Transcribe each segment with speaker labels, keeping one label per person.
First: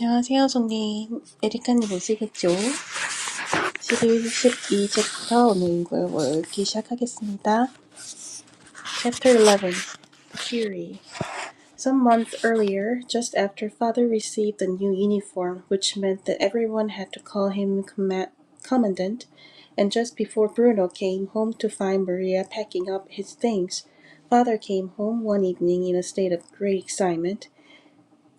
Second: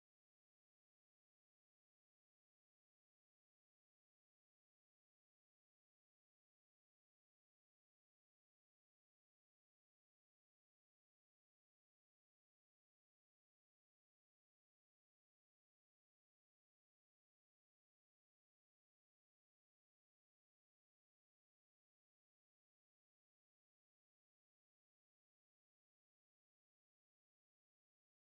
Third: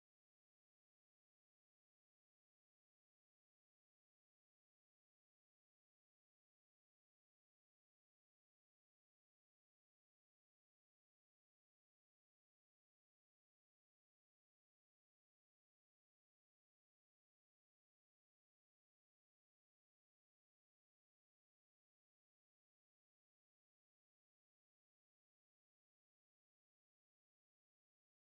Speaker 1: 안녕하세요, 송님. 에리카님 오시겠죠? 십일, 십이 챕터 오늘 이걸 읽기 시작하겠습니다. Chapter 11, The Fury. Some months earlier, just after father received the new uniform, which meant that everyone had to call him comma- commandant, and just before Bruno came home to find Maria packing up his things, father came home one evening in a state of great excitement.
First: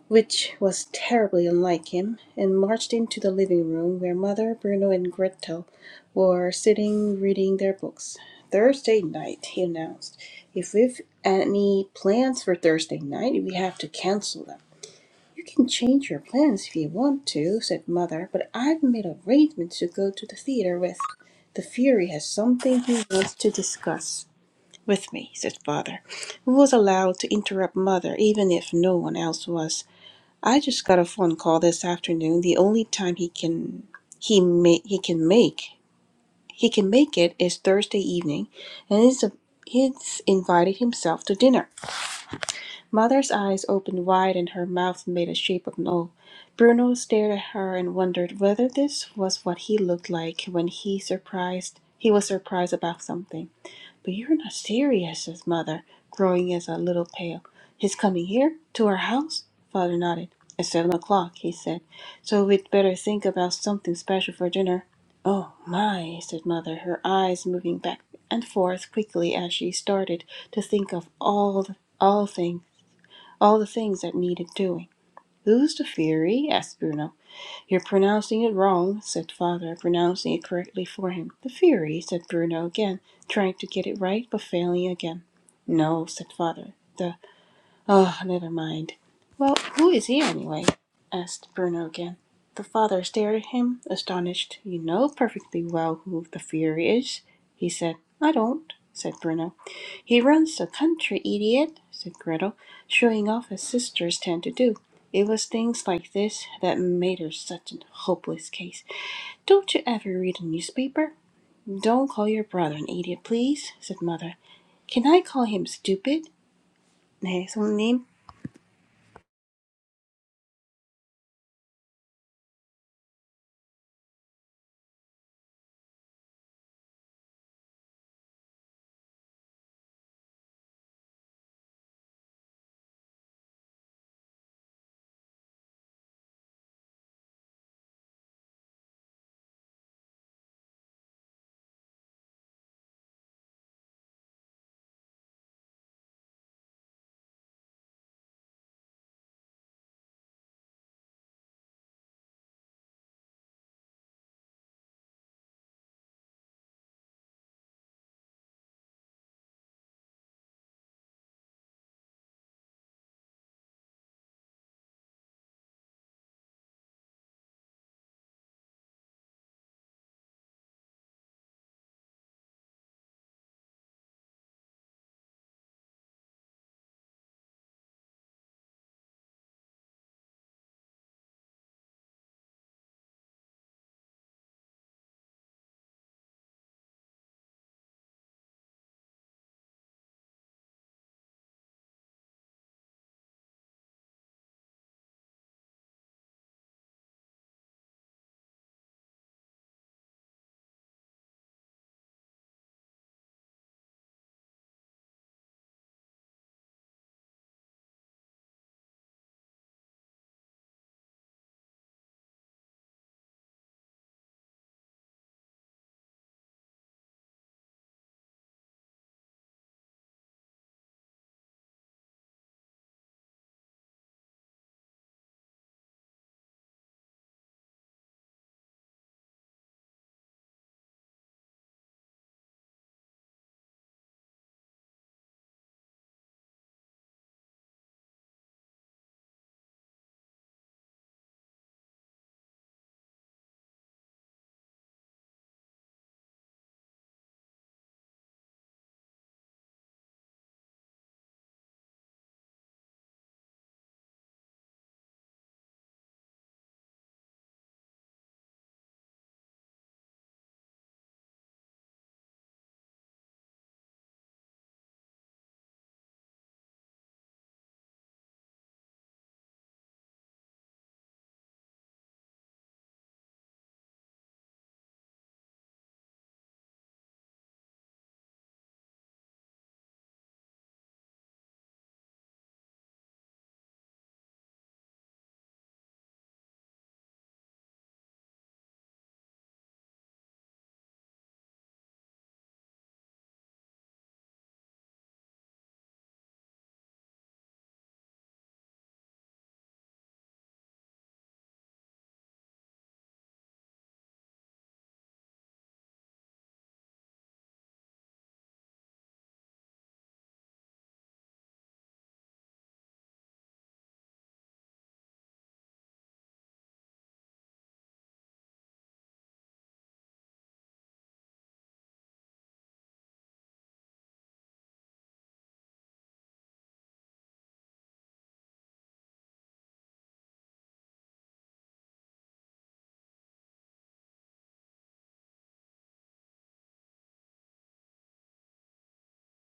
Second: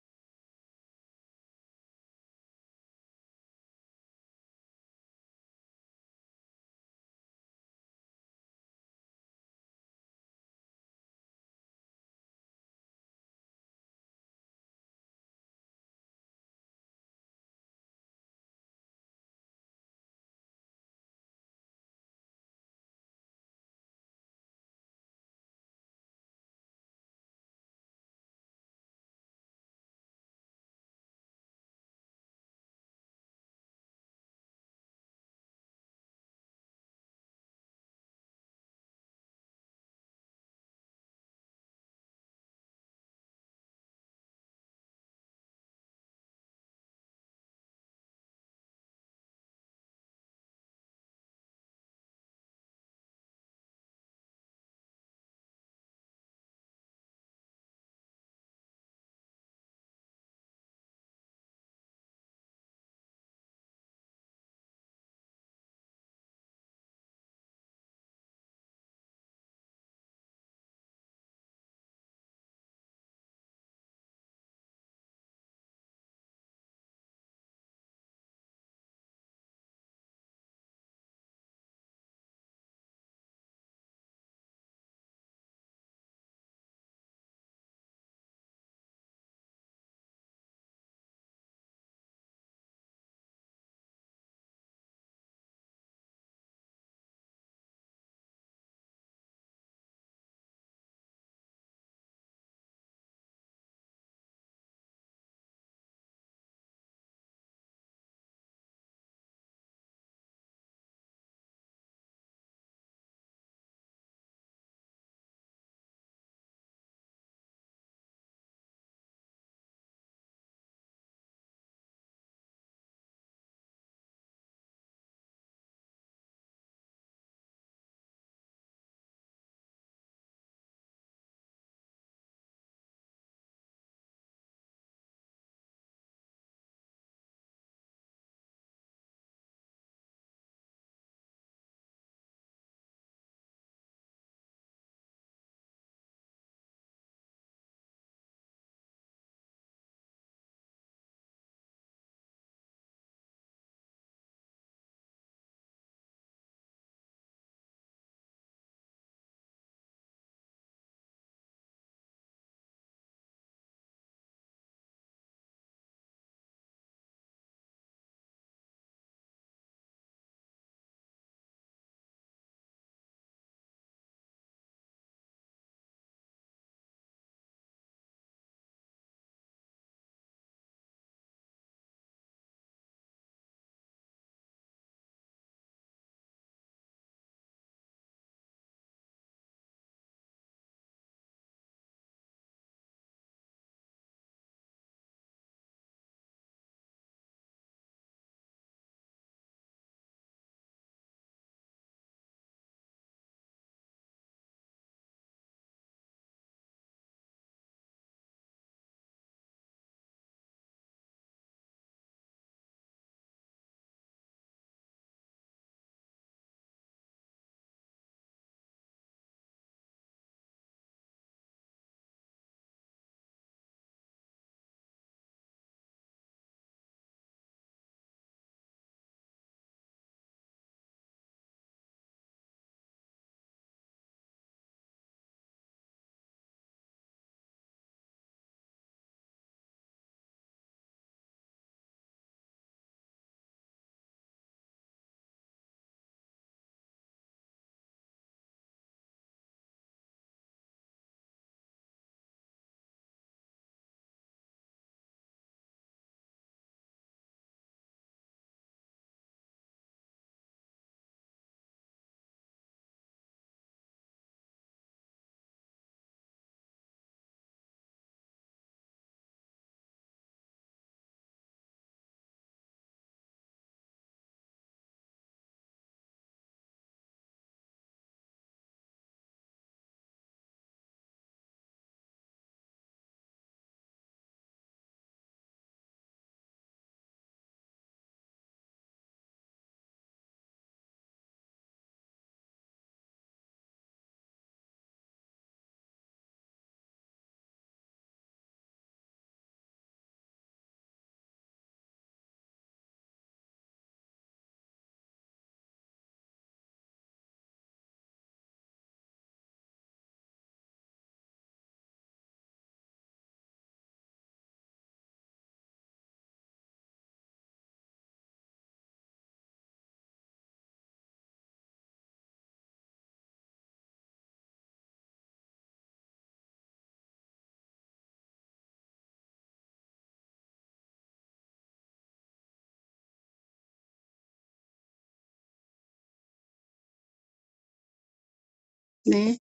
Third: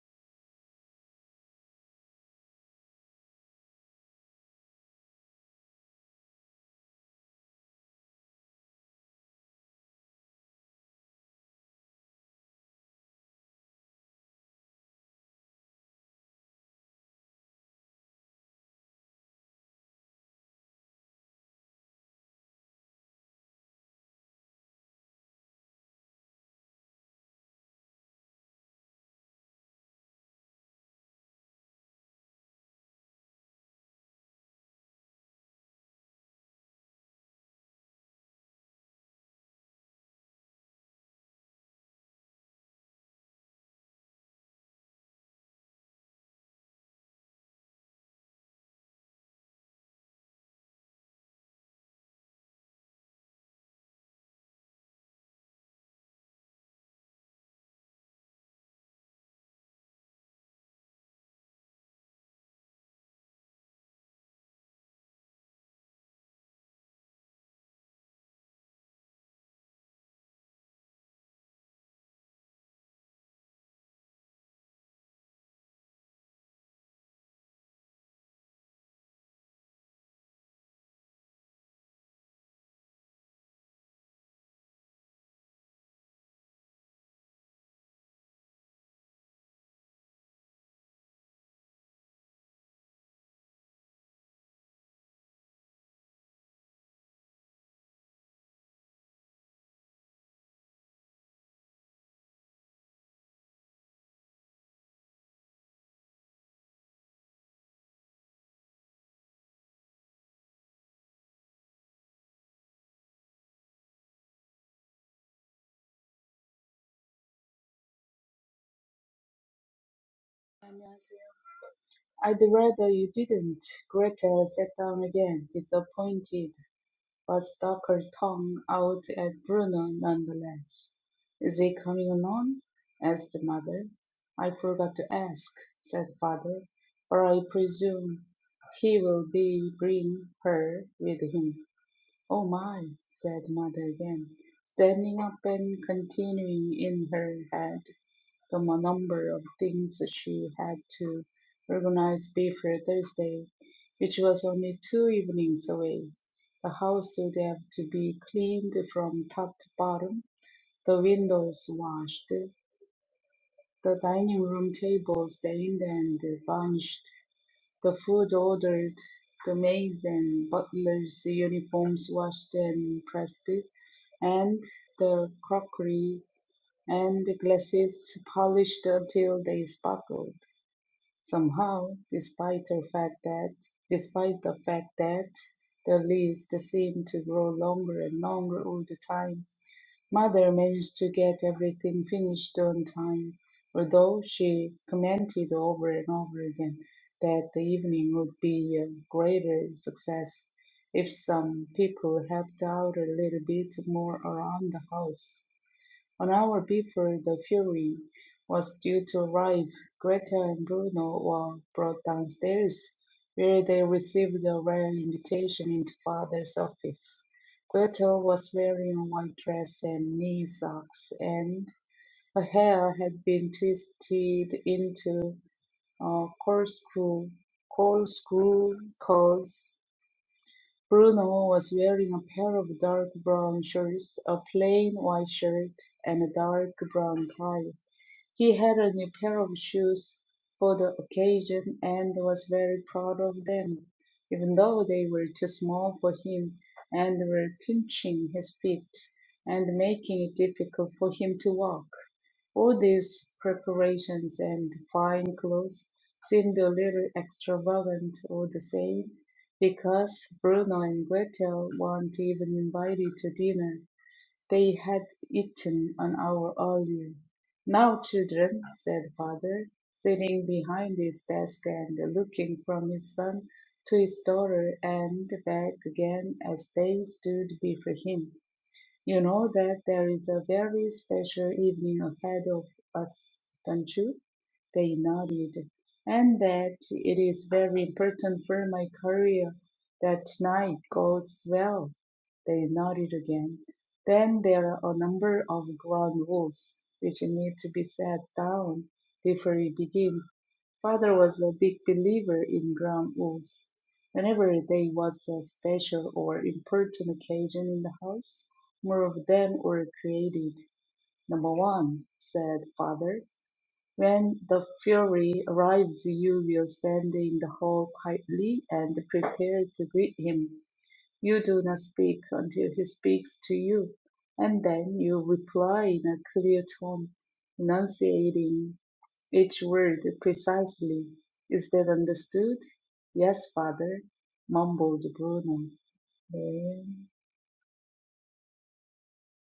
Speaker 1: which was terribly unlike him, and marched into the living room where Mother, Bruno, and Gretel were sitting reading their books. Thursday night, he announced. If we've any plans for Thursday night, we have to cancel them. You can change your plans if you want to, said Mother, but I've made arrangements to go to the theater with. The Fury has something he wants to discuss with me, said Father, who was allowed to interrupt Mother even if no one else was. I just got a phone call this afternoon. The only time he can he may he can make he can make it is Thursday evening, and he's a, he's invited himself to dinner. Mother's eyes opened wide and her mouth made a shape of no. Bruno stared at her and wondered whether this was what he looked like when he surprised he was surprised about something. But you're not serious, says Mother, growing as a little pale. His coming here? To our house? Father nodded. At seven o'clock, he said. So we'd better think about something special for dinner. Oh, my, said Mother, her eyes moving back and forth quickly as she started to think of all the, all thing, all the things that needed doing. Who's the fury? asked Bruno. You're pronouncing it wrong, said Father, pronouncing it correctly for him. The Fury, said Bruno again, trying to get it right, but failing again. No, said Father. The. Oh, never mind. Well, who is he anyway? asked Bruno again. The father stared at him, astonished. You know perfectly well who the fury is, he said. I don't, said Bruno. He runs the country, idiot, said Gretel, showing off as sisters tend to do. It was things like this that made her such a hopeless case. Don't you ever read a newspaper? Don't call your brother an idiot, please, said Mother. Can I call him stupid? 네, 손님.
Speaker 2: I'd rather you didn't. Gretel sat down again, disappointed, but stuck her tongue out at Bruno nonetheless. Is he coming alone? asked mother. I forgot to ask, said father, but I presume he will be bring her with him. Oh my, said mother again, standing up and continuing in her head the mo- number of things that she had to organize before Thursday, which was only two evenings away. The house would have to be cleaned from top to bottom, the windows washed, the dining room table stained and varnished, the food ordered, the maids and butlers' uniforms washed and pressed, and the crockery and glasses polished until they sparkled. Somehow, despite the fact that despite the fact that the list seemed to grow longer and longer all the time, Mother managed to get everything finished on time, although she commented over and over again that the evening would be a greater success if some people helped out a little bit more around the house. An hour before the fury was due to arrive, Greta and Bruno were brought downstairs, where they received a rare invitation into father's office. Greta was wearing a white dress and knee socks, and her hair had been twisted into a corkscrew, corkscrew curls Bruno was wearing a pair of dark brown shorts, a plain white shirt, and a dark brown tie. He had a new pair of shoes for the occasion and was very proud of them, even though they were too small for him and were pinching his feet and making it difficult for him to walk. All these preparations and fine clothes seemed a little extravagant all the same, because Bruno and Gretel weren't even invited to dinner they had eaten an hour earlier. "Now, children," said father, sitting behind his desk and looking from his son to his daughter and back again as they stood before him. You know that there is a very special evening ahead of us, don't you? They nodded. And that it is very important for my career that night goes well. They nodded again. Then there are a number of ground rules which need to be set down before we begin. Father was a big believer in ground rules. Whenever there was a special or important occasion in the house, more of them were created. Number one, said Father, when the fury arrives, you will stand in the hall quietly and prepare to greet him. You do not speak until he speaks to you, and then you reply in a clear tone, enunciating each word precisely. Is that understood? Yes, father, mumbled Bruno. "Eh,
Speaker 3: "Meh,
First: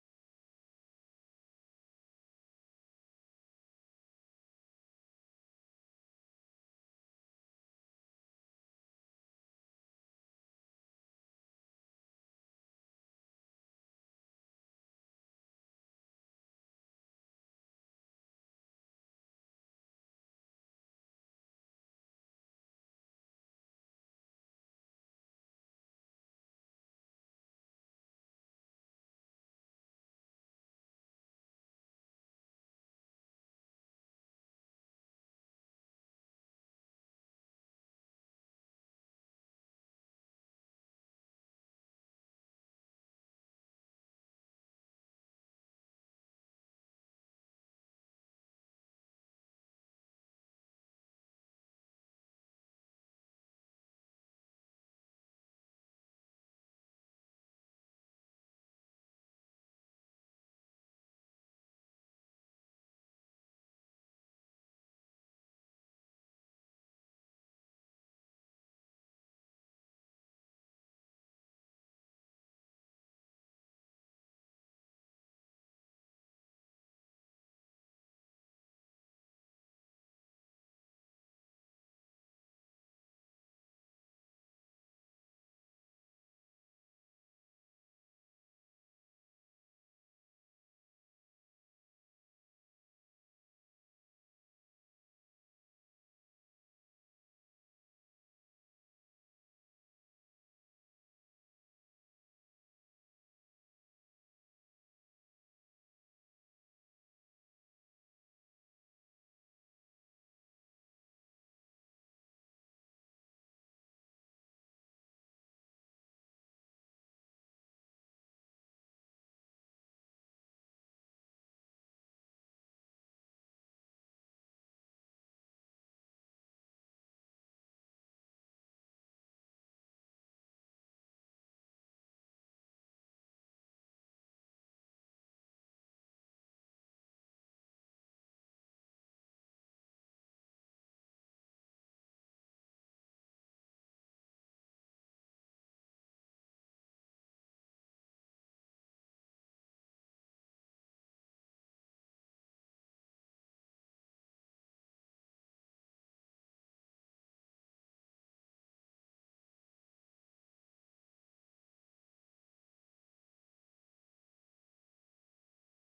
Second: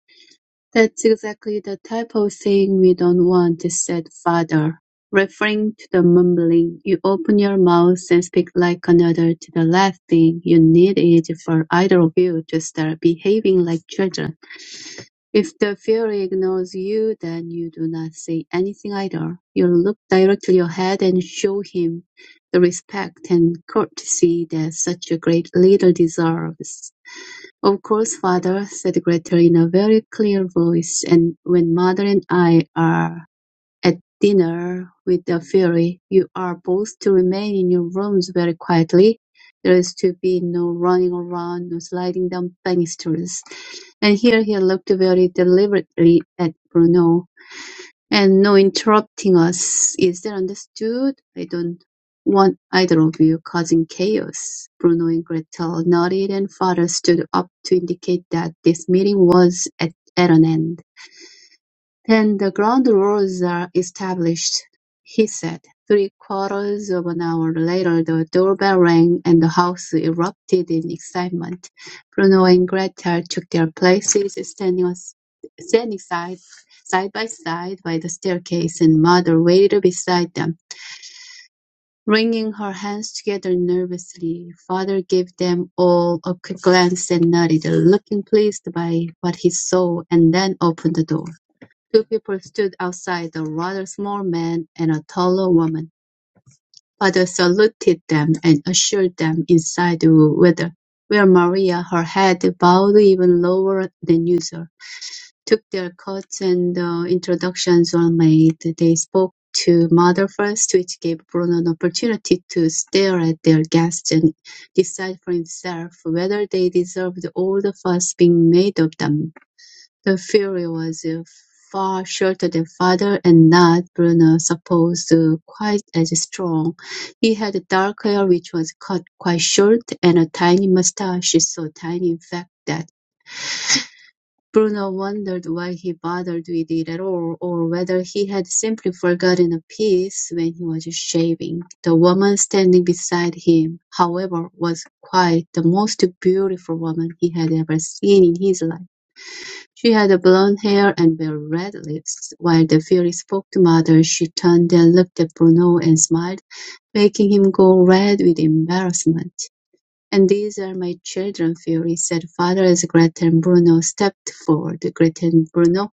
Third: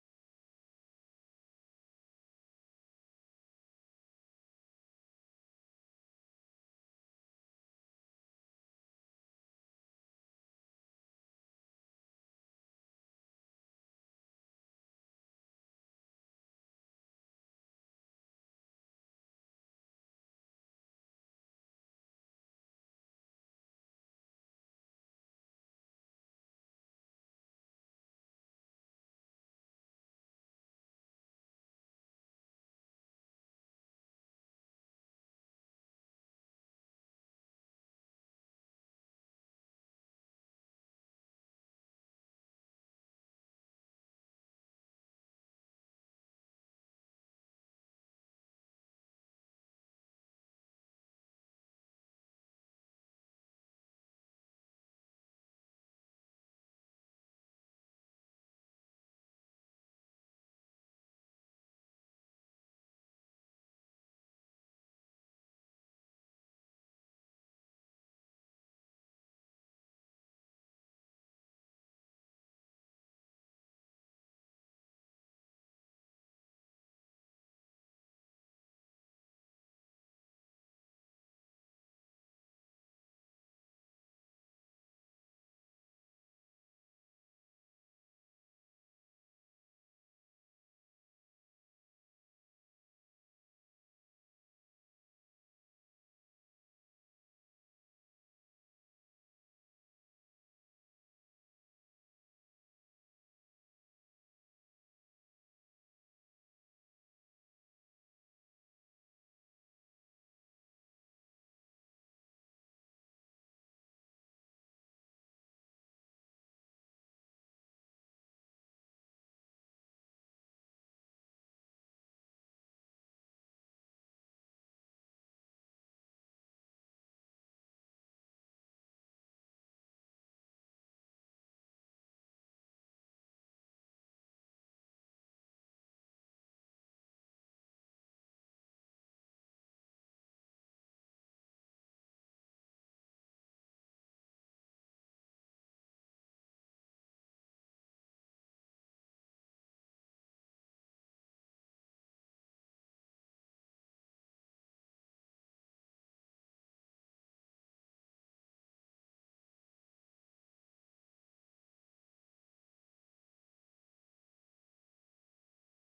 Speaker 3: that's exactly the type of thing we don't want," said father, referring to the mumbling. "You open your mouth and speak like another to the last thing you need is for either of you to start behaving like children. If the Fury ignores you, then you do not say anything either. You look directly ahead and show him the respect and courtesy that such a great leader deserves. "Of course, father," said Gretel in a very clear voice, "and when mother and I are at dinner with the fairy, you are both to remain in your rooms very quietly. There is to be no running around, no sliding down banisters." And here he looked very deliberately at Bruno. And no interrupting us. Is that understood? I don't want either of you causing chaos. Bruno and Gretel nodded and father stood up to indicate that this meeting was at, at an end. Then the ground rules are established, he said. Three-quarters of an hour later the doorbell rang and the house erupted in excitement. Bruno and Gretel took their places, standing, standing side, side by side by the staircase, and Mother waited beside them. Wringing her hands together nervously, Father gave them all a quick glance and nodded, looking pleased by what he saw, and then opened the door. Two people stood outside, a rather small man and a taller woman. Father saluted them and ushered them inside the whither, where Maria, her head bowed even lower than usual, took their coats and uh, introductions were made. They spoke to Mother first, which gave Bruno an opportunity to stare at their guests and decide for himself whether they deserved all the fuss being made of them. The fury was uh, far shorter than father and not, Bruno supposed, uh, quite as strong. He had dark hair which was cut quite short and a tiny mustache, so tiny in fact that Bruno wondered why he bothered with it at all, or whether he had simply forgotten a piece when he was shaving. The woman standing beside him, however, was quite the most beautiful woman he had ever seen in his life. She had blonde hair and red lips. While the Fairy spoke to Mother, she turned and looked at Bruno and smiled, making him go red with embarrassment. "And these are my children, Fairy," said Father as Gretel and Bruno stepped forward. Gretel and Bruno,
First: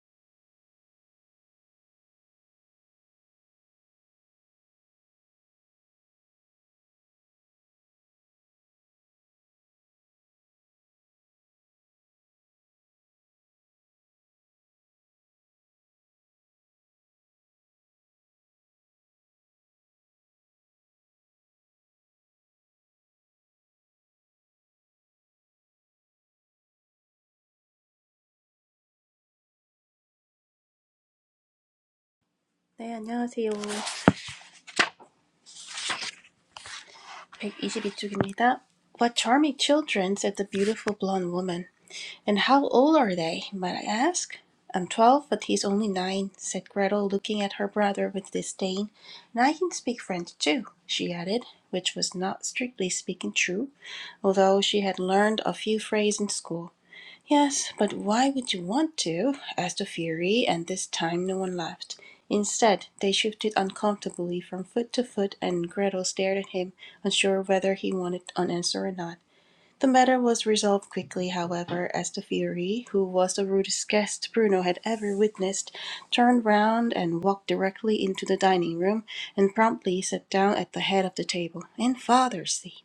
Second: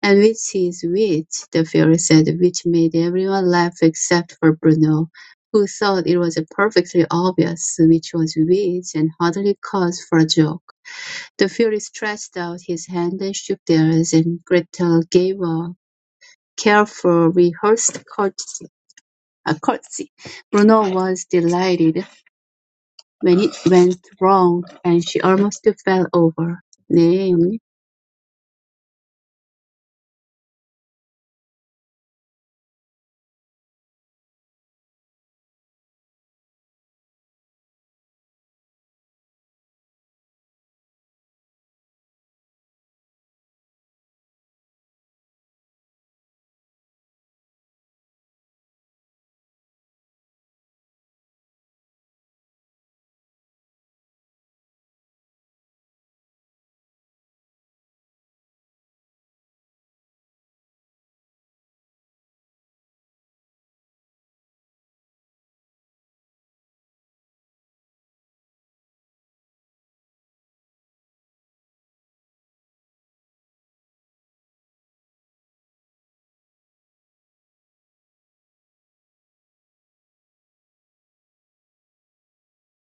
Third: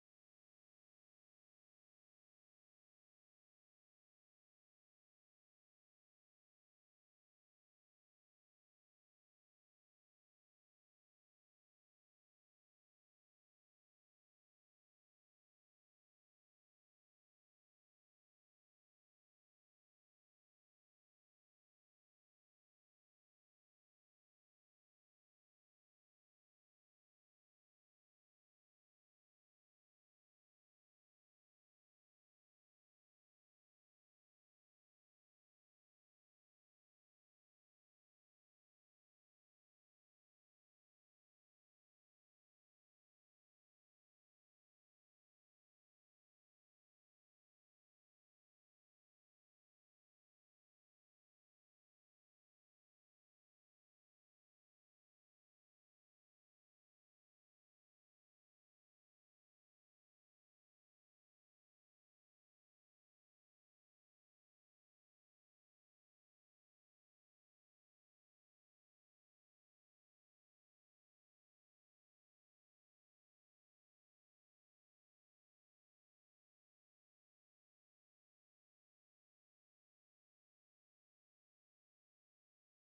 Speaker 3: "And which is which?" the Fairy said, which made everyone laugh except for Bruno, who thought it was perfectly obvious which was which and hardly cause for a joke. The Fury stretched out his hand and shook theirs, and Gretel gave a careful, rehearsed curtsy. A curtsy. Bruno was delighted when it went wrong, and she almost fell over. 네, 형님.
Speaker 1: 네, 안녕하세요. 122쪽입니다. What charming children, said the beautiful blonde woman. And how old are they, might I ask? I'm twelve, but he's only nine, said Gretel, looking at her brother with disdain. And I can speak French too, she added, which was not strictly speaking true, although she had learned a few phrases in school. Yes, but why would you want to? asked the Fury, and this time no one laughed. Instead, they shifted uncomfortably from foot to foot, and Gretel stared at him, unsure whether he wanted an answer or not. The matter was resolved quickly, however, as the Fury, who was the rudest guest Bruno had ever witnessed, turned round and walked directly into the dining room, and promptly sat down at the head of the table, in Father's seat,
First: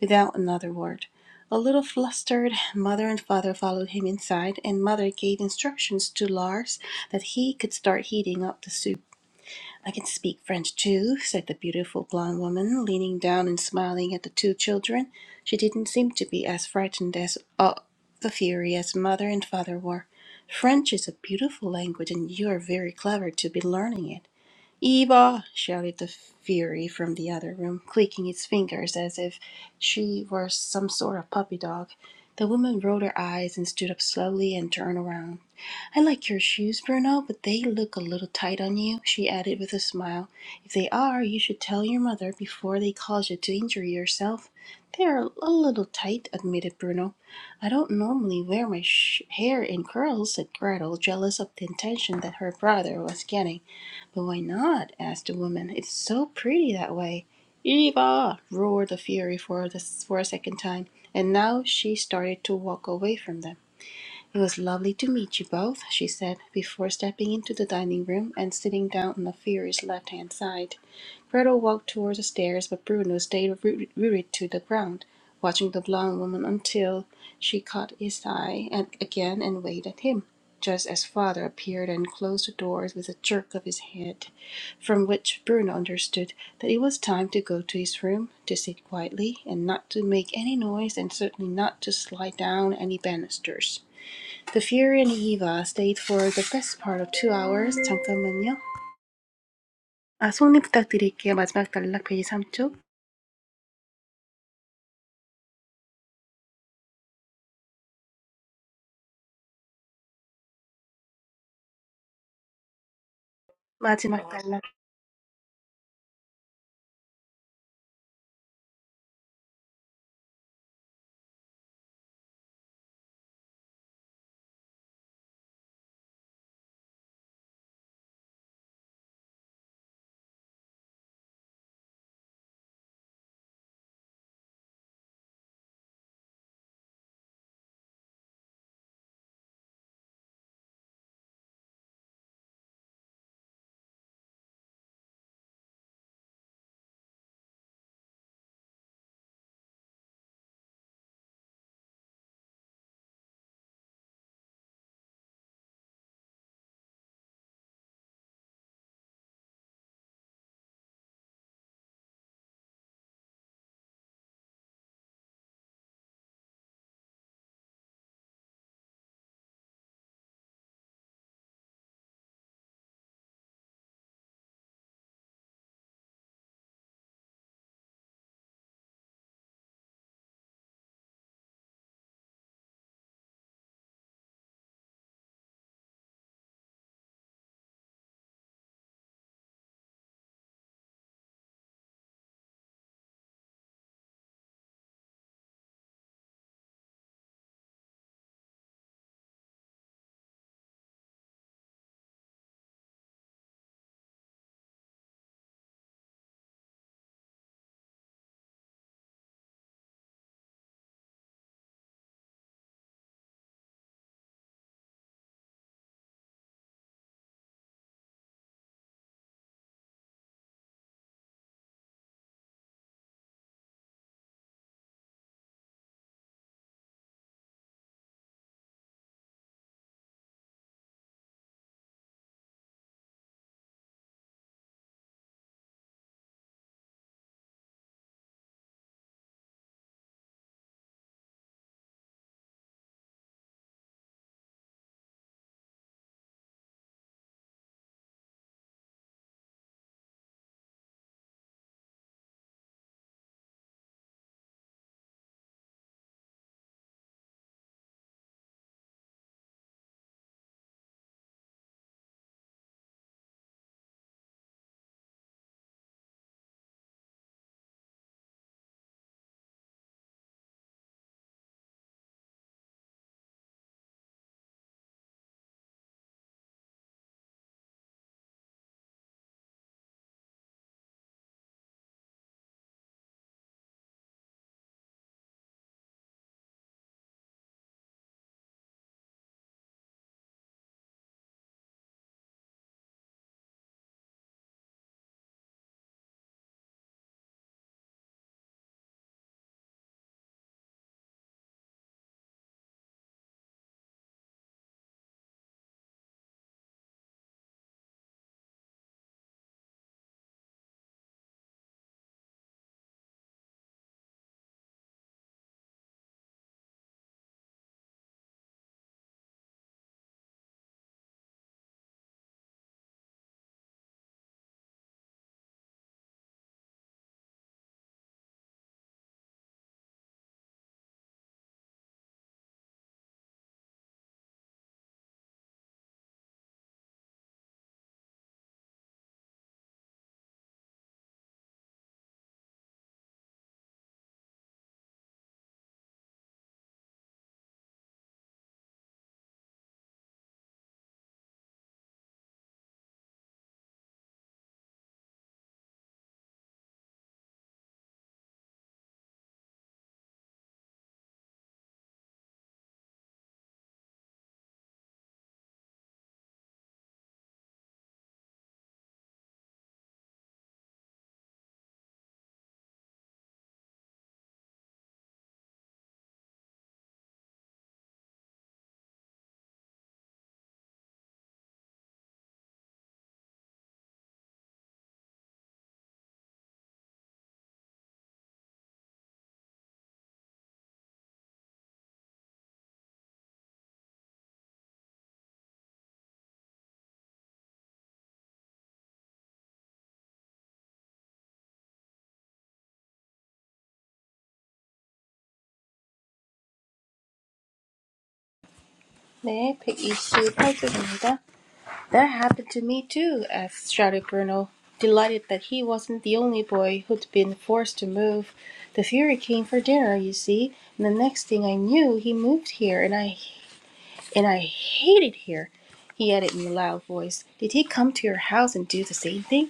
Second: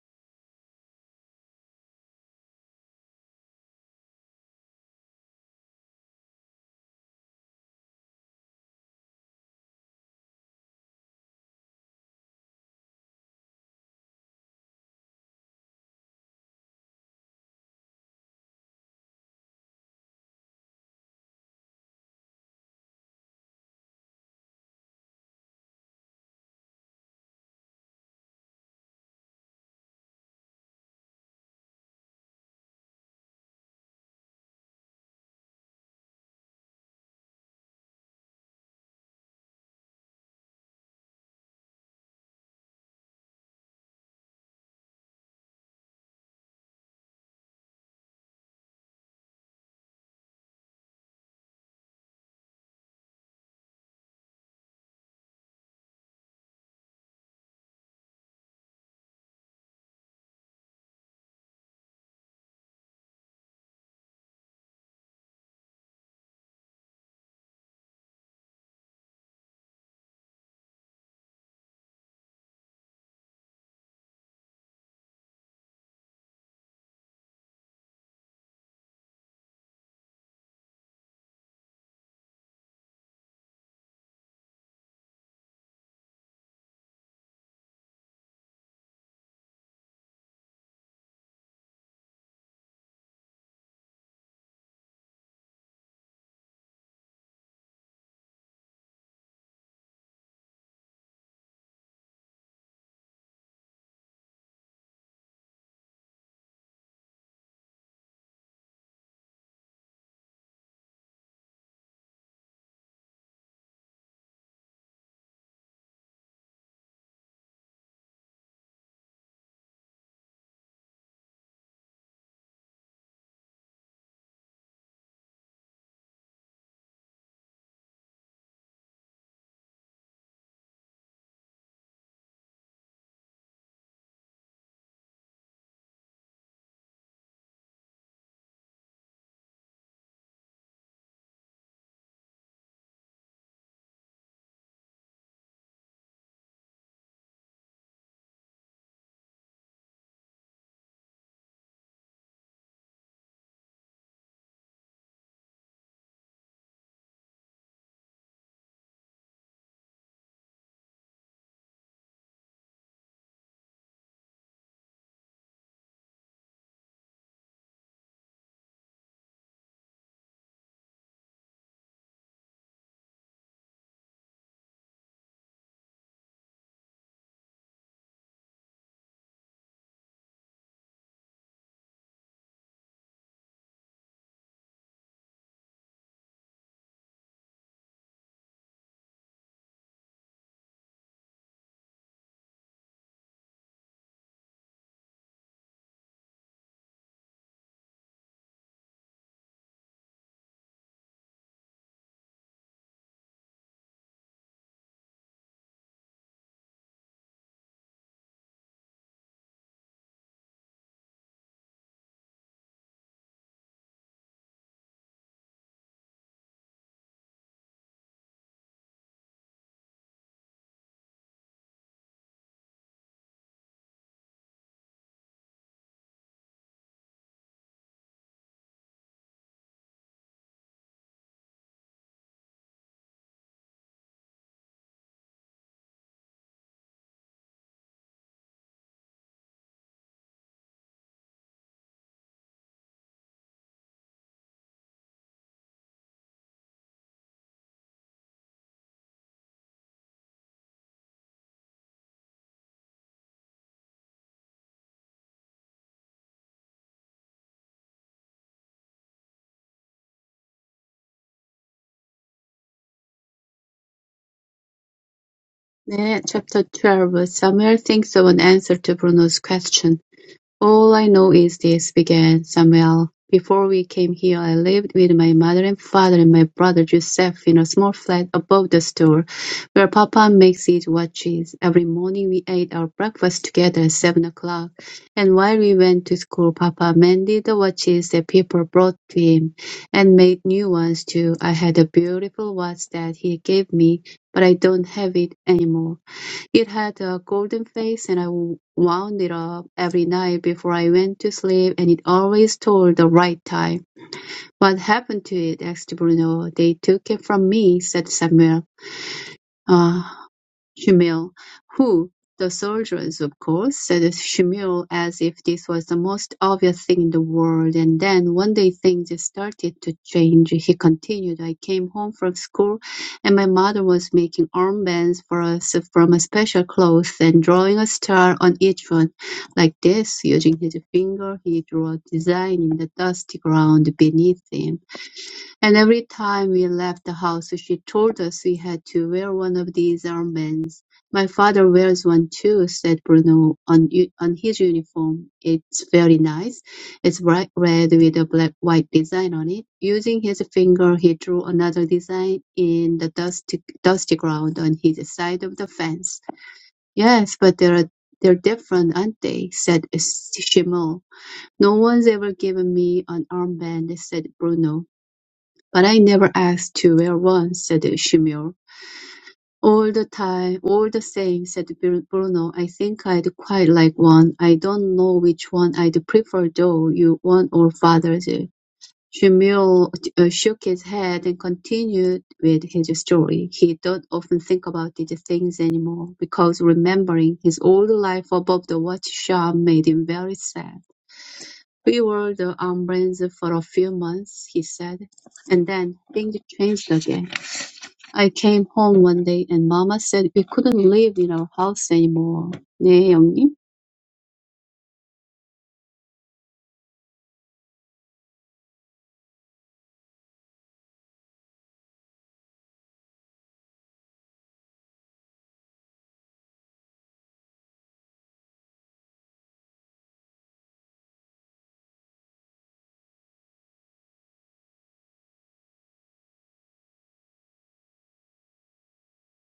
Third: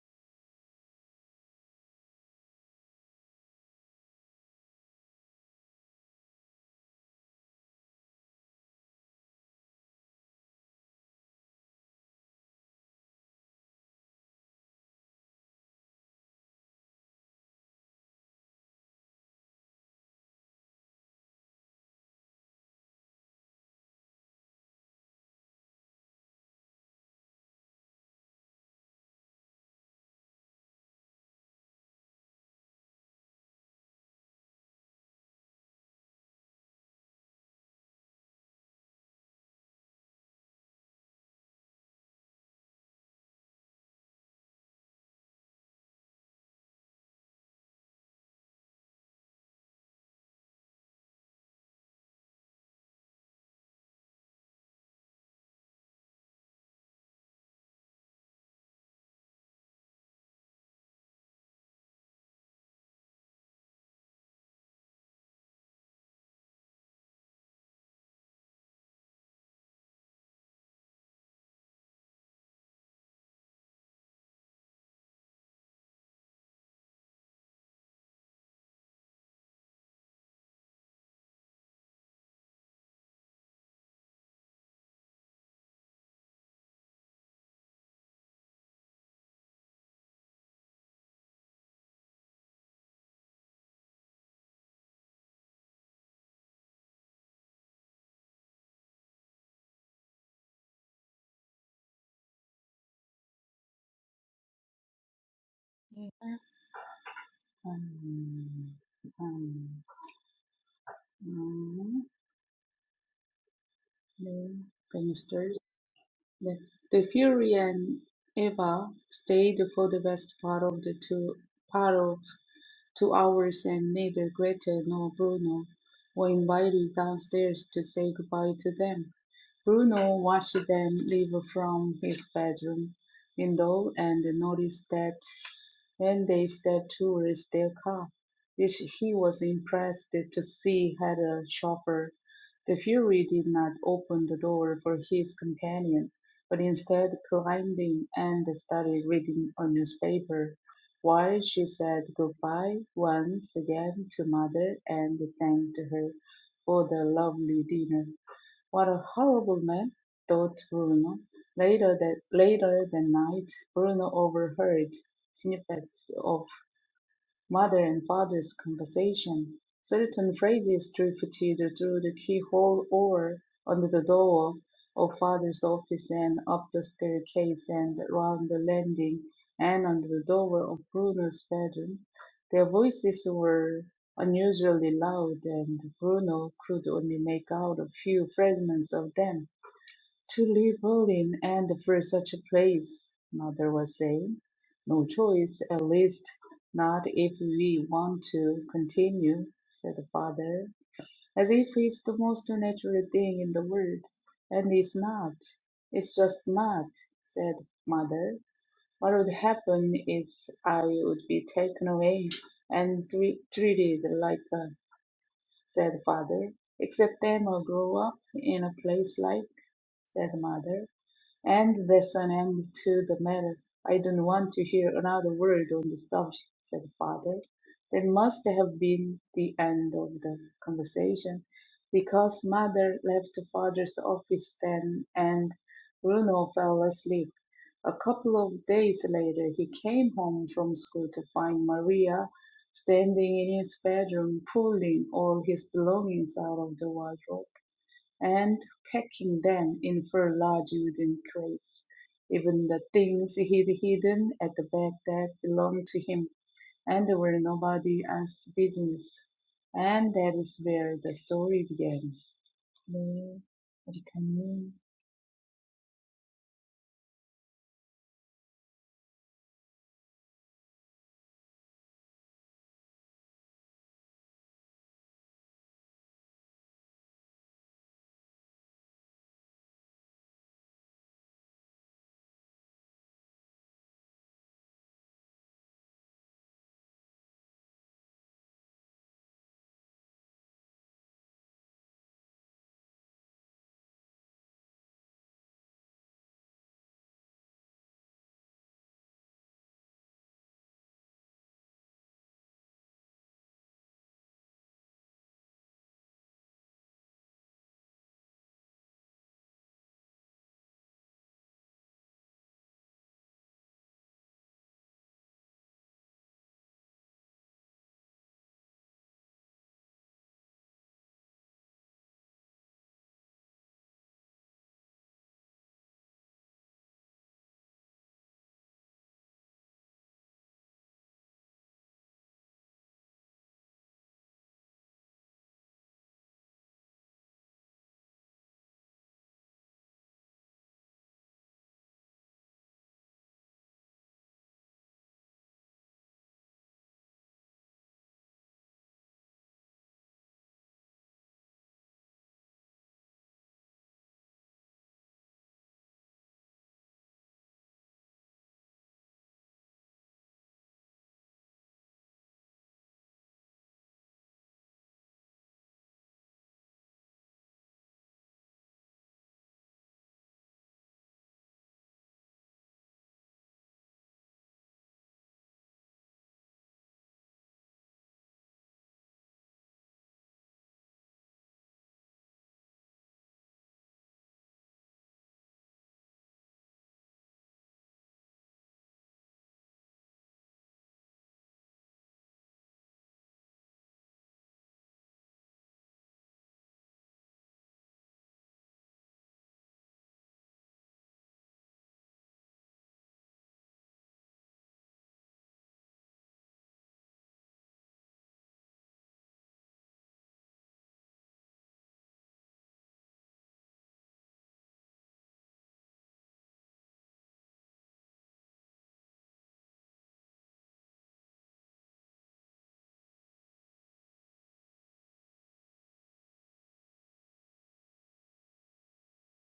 Speaker 1: without another word. A little flustered, Mother and Father followed him inside, and Mother gave instructions to Lars that he could start heating up the soup. I can speak French too, said the beautiful blonde woman, leaning down and smiling at the two children. She didn't seem to be as frightened as of the fury as mother and father were. French is a beautiful language, and you are very clever to be learning it. Eva! shouted the fury from the other room, clicking its fingers as if she were some sort of puppy dog. The woman rolled her eyes and stood up slowly and turned around. I like your shoes, Bruno, but they look a little tight on you," she added with a smile. "If they are, you should tell your mother before they cause you to injure yourself." "They're a little tight," admitted Bruno. "I don't normally wear my sh- hair in curls," said Gretel, jealous of the attention that her brother was getting. "But why not?" asked the woman. "It's so pretty that way." "Eva!" roared the Fury for, the, for a second time, and now she started to walk away from them. It was lovely to meet you both, she said, before stepping into the dining room and sitting down on the Ophira's left hand side. Myrtle walked towards the stairs, but Bruno stayed rooted to the ground, watching the blonde woman until she caught his eye and again and waved at him, just as father appeared and closed the doors with a jerk of his head, from which Bruno understood that it was time to go to his room, to sit quietly, and not to make any noise, and certainly not to slide down any banisters. The Fury and Eva stayed for the best part of two hours. 잠깐만요. 아, 속립 부탁드릴게요. 마지막 단락 페이지 삼 쪽.
Speaker 2: um, um, um,
Speaker 1: 마지막 단락.
Speaker 2: The banisters. The, the Fury and Eva stayed for the best part of the two part of. Two hours, and neither Gretel nor Bruno were invited downstairs to say goodbye to them. Bruno watched them leave from his bedroom window and noticed that when they stepped towards their car, which he was impressed to see had a chauffeur, the fury did not open the door for his companion, but instead climbed in and started reading a newspaper. While she said goodbye once again to mother and thanked her for the lovely dinner. What a horrible man, thought Bruno. Later that later that night, Bruno overheard snippets of mother and father's conversation. Certain phrases drifted through the keyhole or under the door of father's office and up the staircase and round the landing and under the door of Bruno's bedroom. Their voices were unusually loud, and Bruno could only make out a few fragments of them. To leave Berlin and for such a place, mother was saying. No choice, at least not if we want to continue, said the father, as if it's the most natural thing in the world. And it's not. It's just not, said mother. What would happen is I would be taken away and tre- treated like a, said father, except them will grow up in a place like, said mother. And there's an end to the matter. I don't want to hear another word on the subject, said father. That must have been the end of the conversation, because mother left father's office then and Bruno fell asleep. A couple of days later, he came home from school to find Maria standing in his bedroom, pulling all his belongings out of the wardrobe and packing them in fur large wooden crates, even the things he'd hidden at the back that belonged to him and were nobody else's business. And that is where the story began. 네, 에리카님.
Speaker 3: 네, chapter 12. Samuel thinks of an answer to Bruno's question. "All I know is this," began Samuel. "Before we came here I lived with my mother and father and my brother Joseph in a small flat above the store, where Papa makes his watches. Every morning we ate our breakfast together at seven o'clock, and while we went to school Papa mended the watches that people brought to him, and made new ones too. I had a beautiful watch that he gave me, but I don't have it anymore. It had a golden face and I wound it up every night before I went to sleep and it always told the right time. What happened to it? asked Bruno. They took it from me, said Samuel. Ah! Schimmel, who the soldiers, of course, said Schimmel as if this was the most obvious thing in the world. And then one day things started to change. He continued, I came home from school and my mother was making armbands for us from a special cloth and drawing a star on each one. Like this, using his finger, he drew a design in the dusty ground beneath him. And every time we left the house, she told us we had to wear one of these armbands. My father wears one too, said Bruno, on, u- on his uniform. It's very nice. It's bright red with a black white design on it. Using his finger, he drew another design in the dusty, dusty ground on his side of the fence. Yes, but they're, they're different, aren't they? said Shimo. No one's ever given me an armband, said Bruno. "But I never asked to wear one," said Seymour. "All the time all the same," said Bru- Bruno, "I think I'd quite like one. I don't know which one I'd prefer though, you one or father's." Seymour uh, shook his head and continued with his story. He don't often think about these things anymore, because remembering his old life above the watch shop made him very sad. We wore the armbands for a few months, he said, and then things changed again. I came home one day and Mama said we couldn't live in our house anymore. 네, 영님.
Speaker 1: 네, 128쪽입니다. That happened to me too, shouted Bruno, delighted that he wasn't the only boy who'd been forced to move. The Fury came for dinner, you see, and the next thing I knew, he moved here, and I and I hated here. He added in a loud voice, "Did he come to your house and do the same thing?"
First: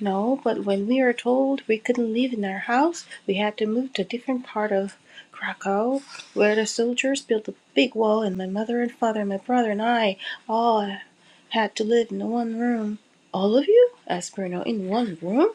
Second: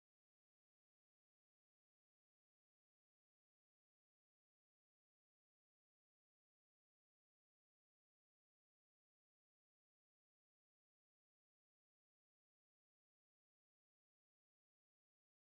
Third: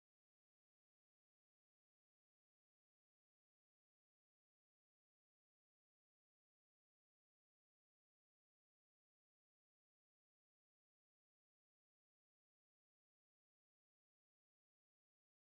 Speaker 1: No, but when we were told we couldn't live in our house, we had to move to a different part of Krakow, where the soldiers built a big wall, and my mother and father and my brother and I all had to live in one room. All of you? asked Bruno. In one room?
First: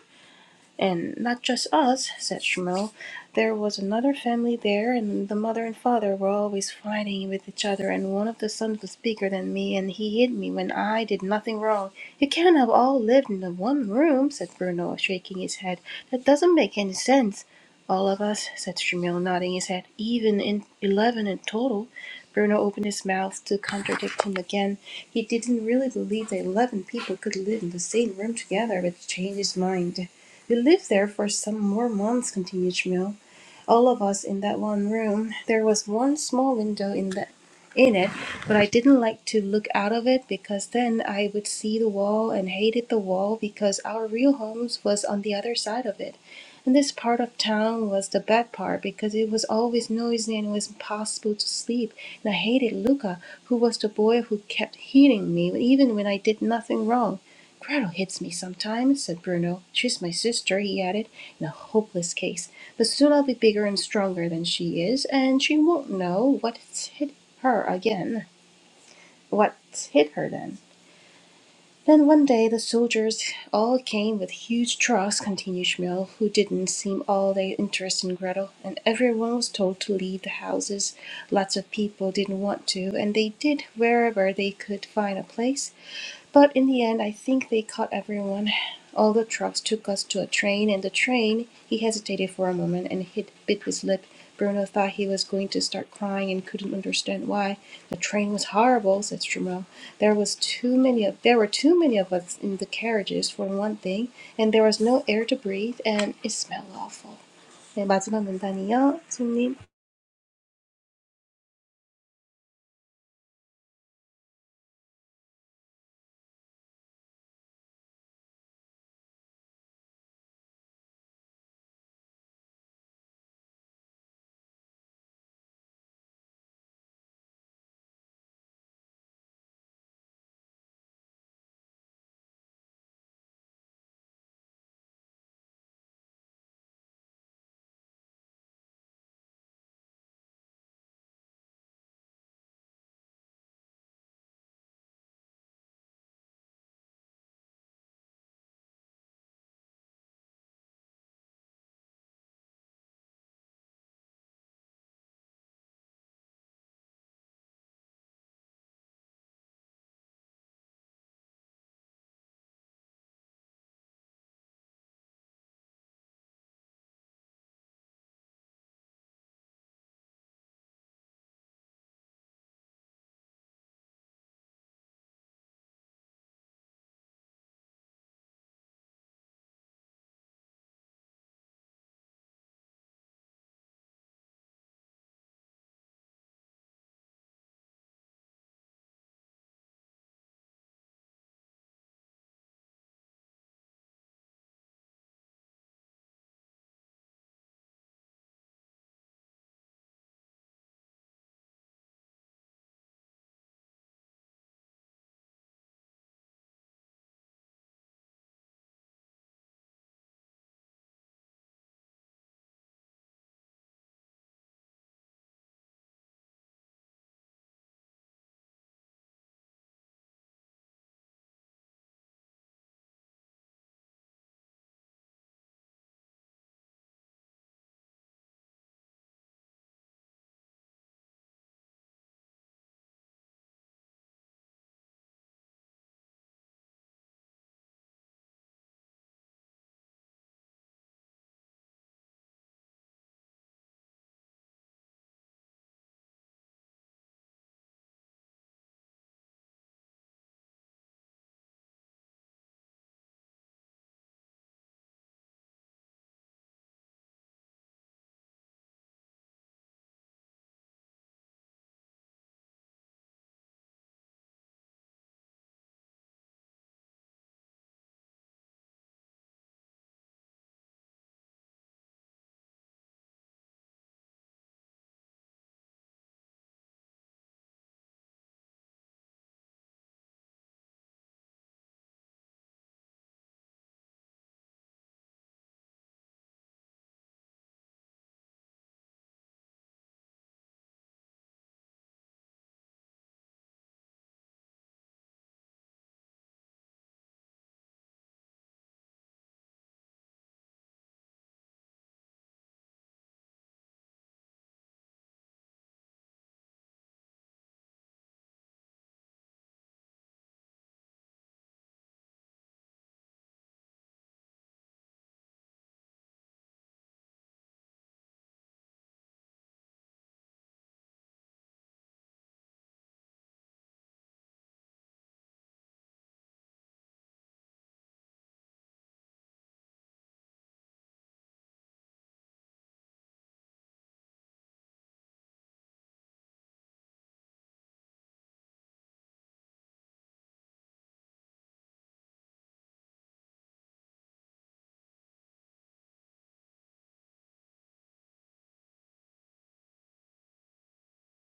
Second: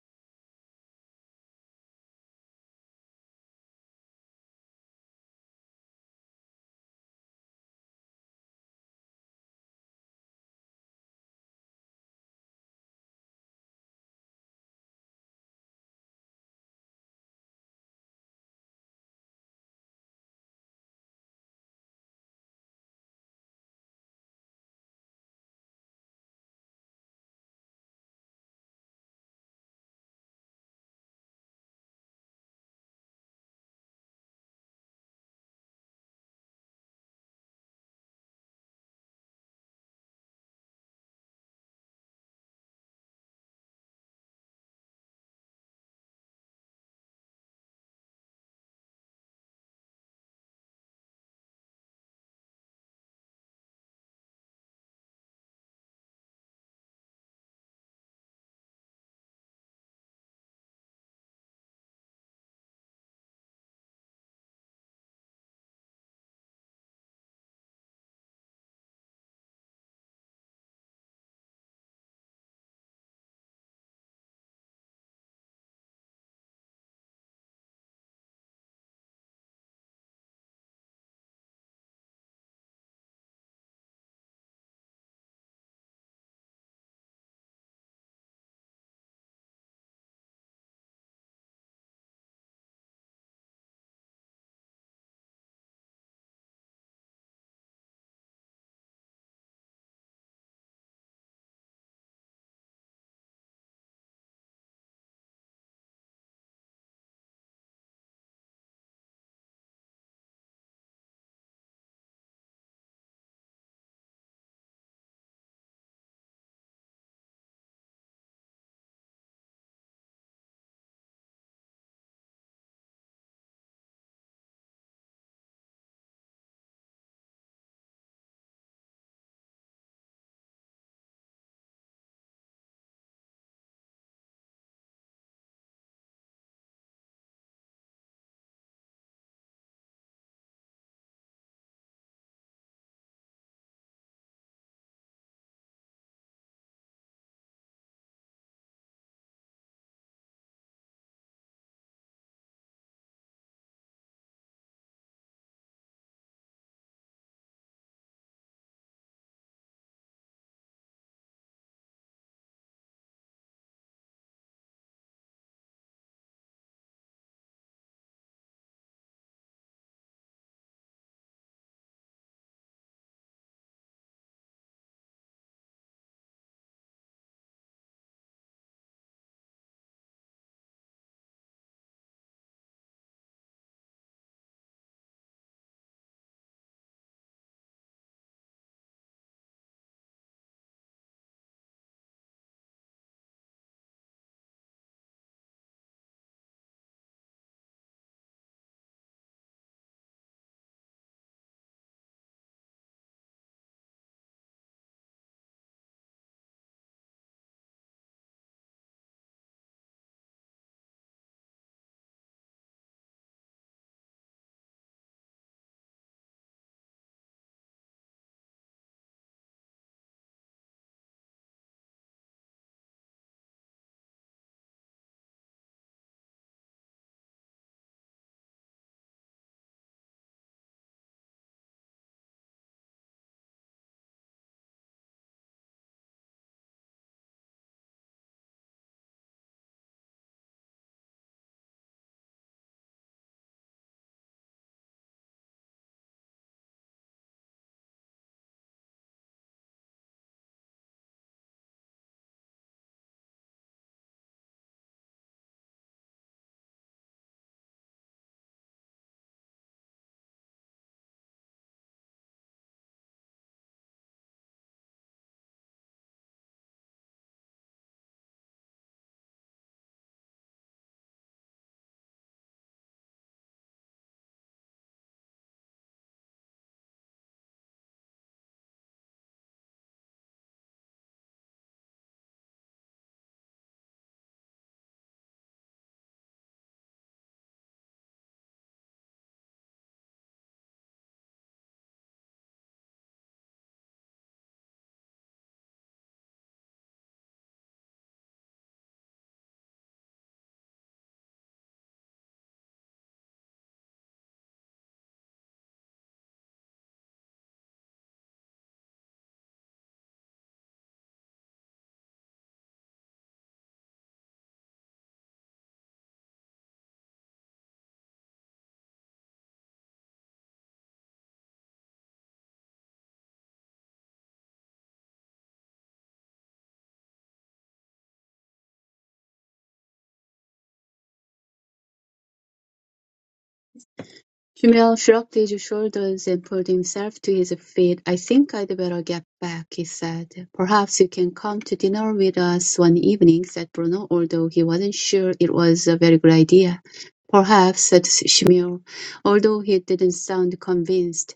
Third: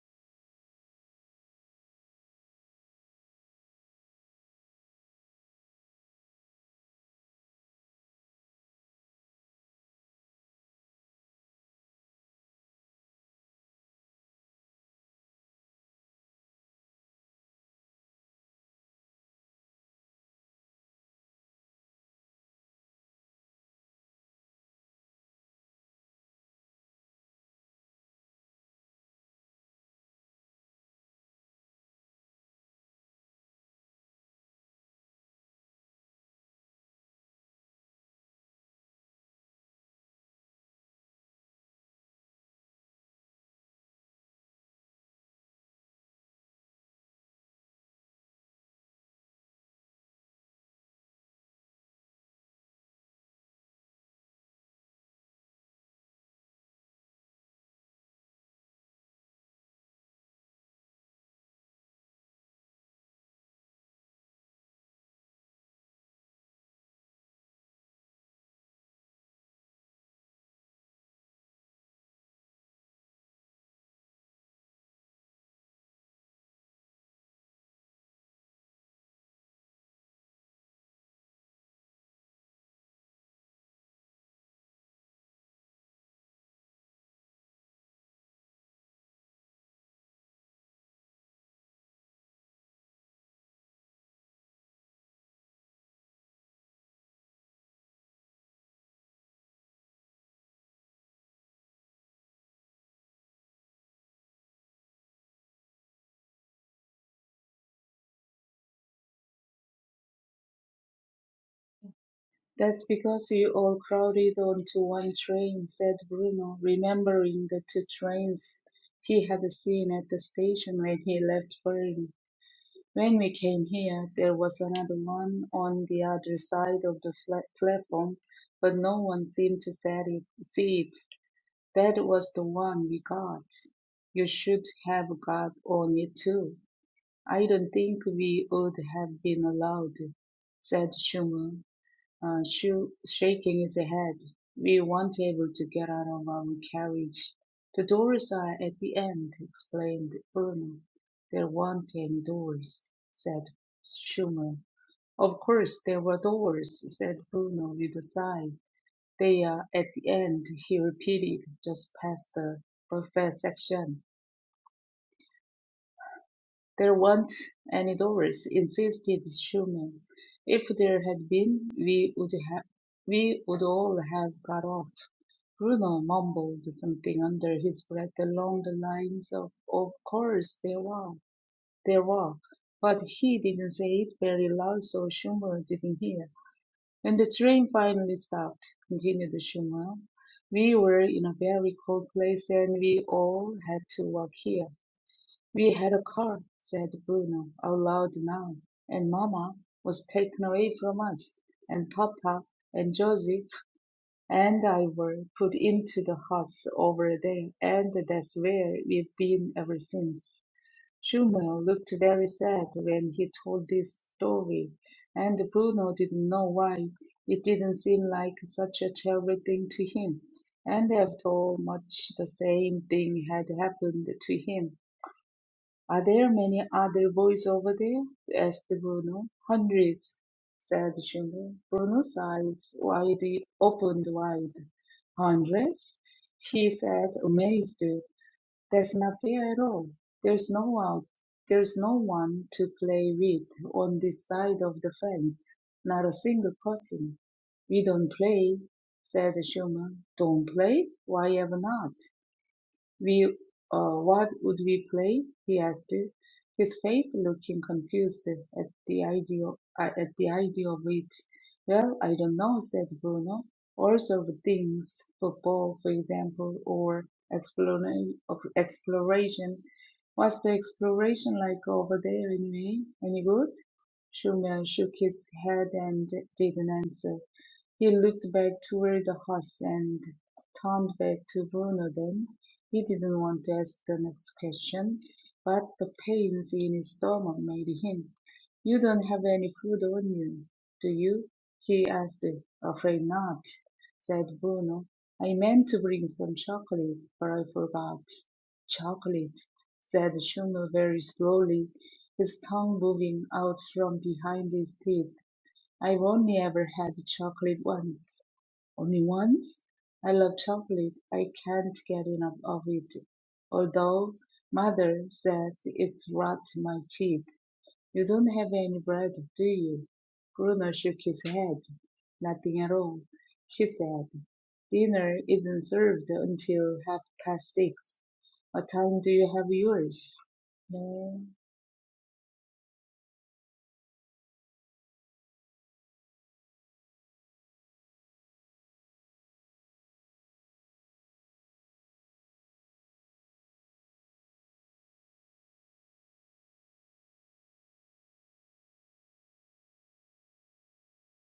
Speaker 1: And not just us, said Shmuel. There was another family there, and the mother and father were always fighting with each other, and one of the sons was bigger than me, and he hit me when I did nothing wrong. You can't have all lived in the one room, said Bruno, shaking his head. That doesn't make any sense. All of us, said Shmuel, nodding his head, even in eleven in total. Bruno opened his mouth to contradict him again. He didn't really believe that eleven people could live in the same room together, but changed his mind. We lived there for some more months," continued Schmiel all of us in that one room. There was one small window in that in it, but I didn't like to look out of it because then I would see the wall and hated the wall because our real homes was on the other side of it. And this part of town was the bad part because it was always noisy and it was impossible to sleep. And I hated Luca, who was the boy who kept hitting me even when I did nothing wrong. Gretel hits me sometimes, said Bruno. She's my sister, he added, in a hopeless case. But soon I'll be bigger and stronger than she is, and she won't know what's hit her again. What's hit her then? Then one day the soldiers all came with huge trucks, continued Schmuel, who didn't seem all that interested in Gretel, and everyone was told to leave the houses. Lots of people didn't want to, and they did wherever they could find a place. But in the end, I think they caught everyone. All the trucks took us to a train, and the train he hesitated for a moment and hit, bit his lip. Bruno thought he was going to start crying and couldn't understand why. The train was horrible, said Strumo. There was too many of there were too many of us in the carriages for one thing, and there was no air to breathe, and it smelled awful. 네, 마지막 문단이요, 손님.
Speaker 2: That's because you all crowded onto one train, said Bruno, remembering the two trains he had seen at the station when he left Berlin. When we came here, there was another one on the other side of the fla- platform, but no one seemed to set it, see it. That was the one we got. You should have got on it too. I don't think we would have been allowed, said Schumann. Uh, shu- shaking his head, we weren't able to get out of our carriage. The doors are at the end, explained Bruno. There weren't any doors, said Schumann. Of course there were doors, said Bruno with a sigh. They are at the end, he repeated, just past the buffet section. There weren't any doors, insisted Schumann. If there had been, we would have we would all have got off. Bruno mumbled something under his breath along the lines of Of course there were, there were, but he didn't say it very loud so Schumer didn't hear. When the train finally stopped, continued Schumer, we were in a very cold place and we all had to walk here. We had a car, said Bruno, out loud now, and Mama was taken away from us, and Papa and Josie and I were put into the huts over there, and that's where we've been ever since. Shumel looked very sad when he told this story, and Bruno didn't know why. It didn't seem like such a terrible thing to him, and after all, much the same thing had happened to him are there many other boys over there? asked Bruno. Hundreds, said Juno. Bruno's eyes wide opened wide. Hundreds? he said, amazed. That's not fair at all. There's no one there's no one to play with on this side of the fence. Not a single person. We don't play, said Schumann. Don't play? Why ever not? We, uh, what would we play? He asked, his face looking confused at the idea uh, at the idea of it. Well, I don't know, said Bruno. All sorts of things, football, for example, or explora- of- exploration. Was the exploration like over there anyway? Any good? Schumer shook his head and didn't answer. He looked back toward the house and turned back to Bruno then. He didn't want to ask the next question, but the pains in his stomach made him. You don't have any food on you, do you? he asked. Afraid not, said Bruno. I meant to bring some chocolate, but I forgot. Chocolate, said Bruno very slowly, his tongue moving out from behind his teeth. I've only ever had chocolate once. Only once? I love chocolate. I can't get enough of it. Although mother says it's rot in my teeth. You don't have any bread, do you? Bruno shook his head. Nothing at all, he said. Dinner isn't served until half past six. What time do you have yours? 네,
Speaker 3: Jumel shrugged his shoulders and pulled himself to his feet. I think I'd better get back, he said. Perhaps you can come to dinner with us one evening, said Bruno, although he wasn't sure it was a very good idea. Perhaps, said Shmuel, although he didn't sound convinced.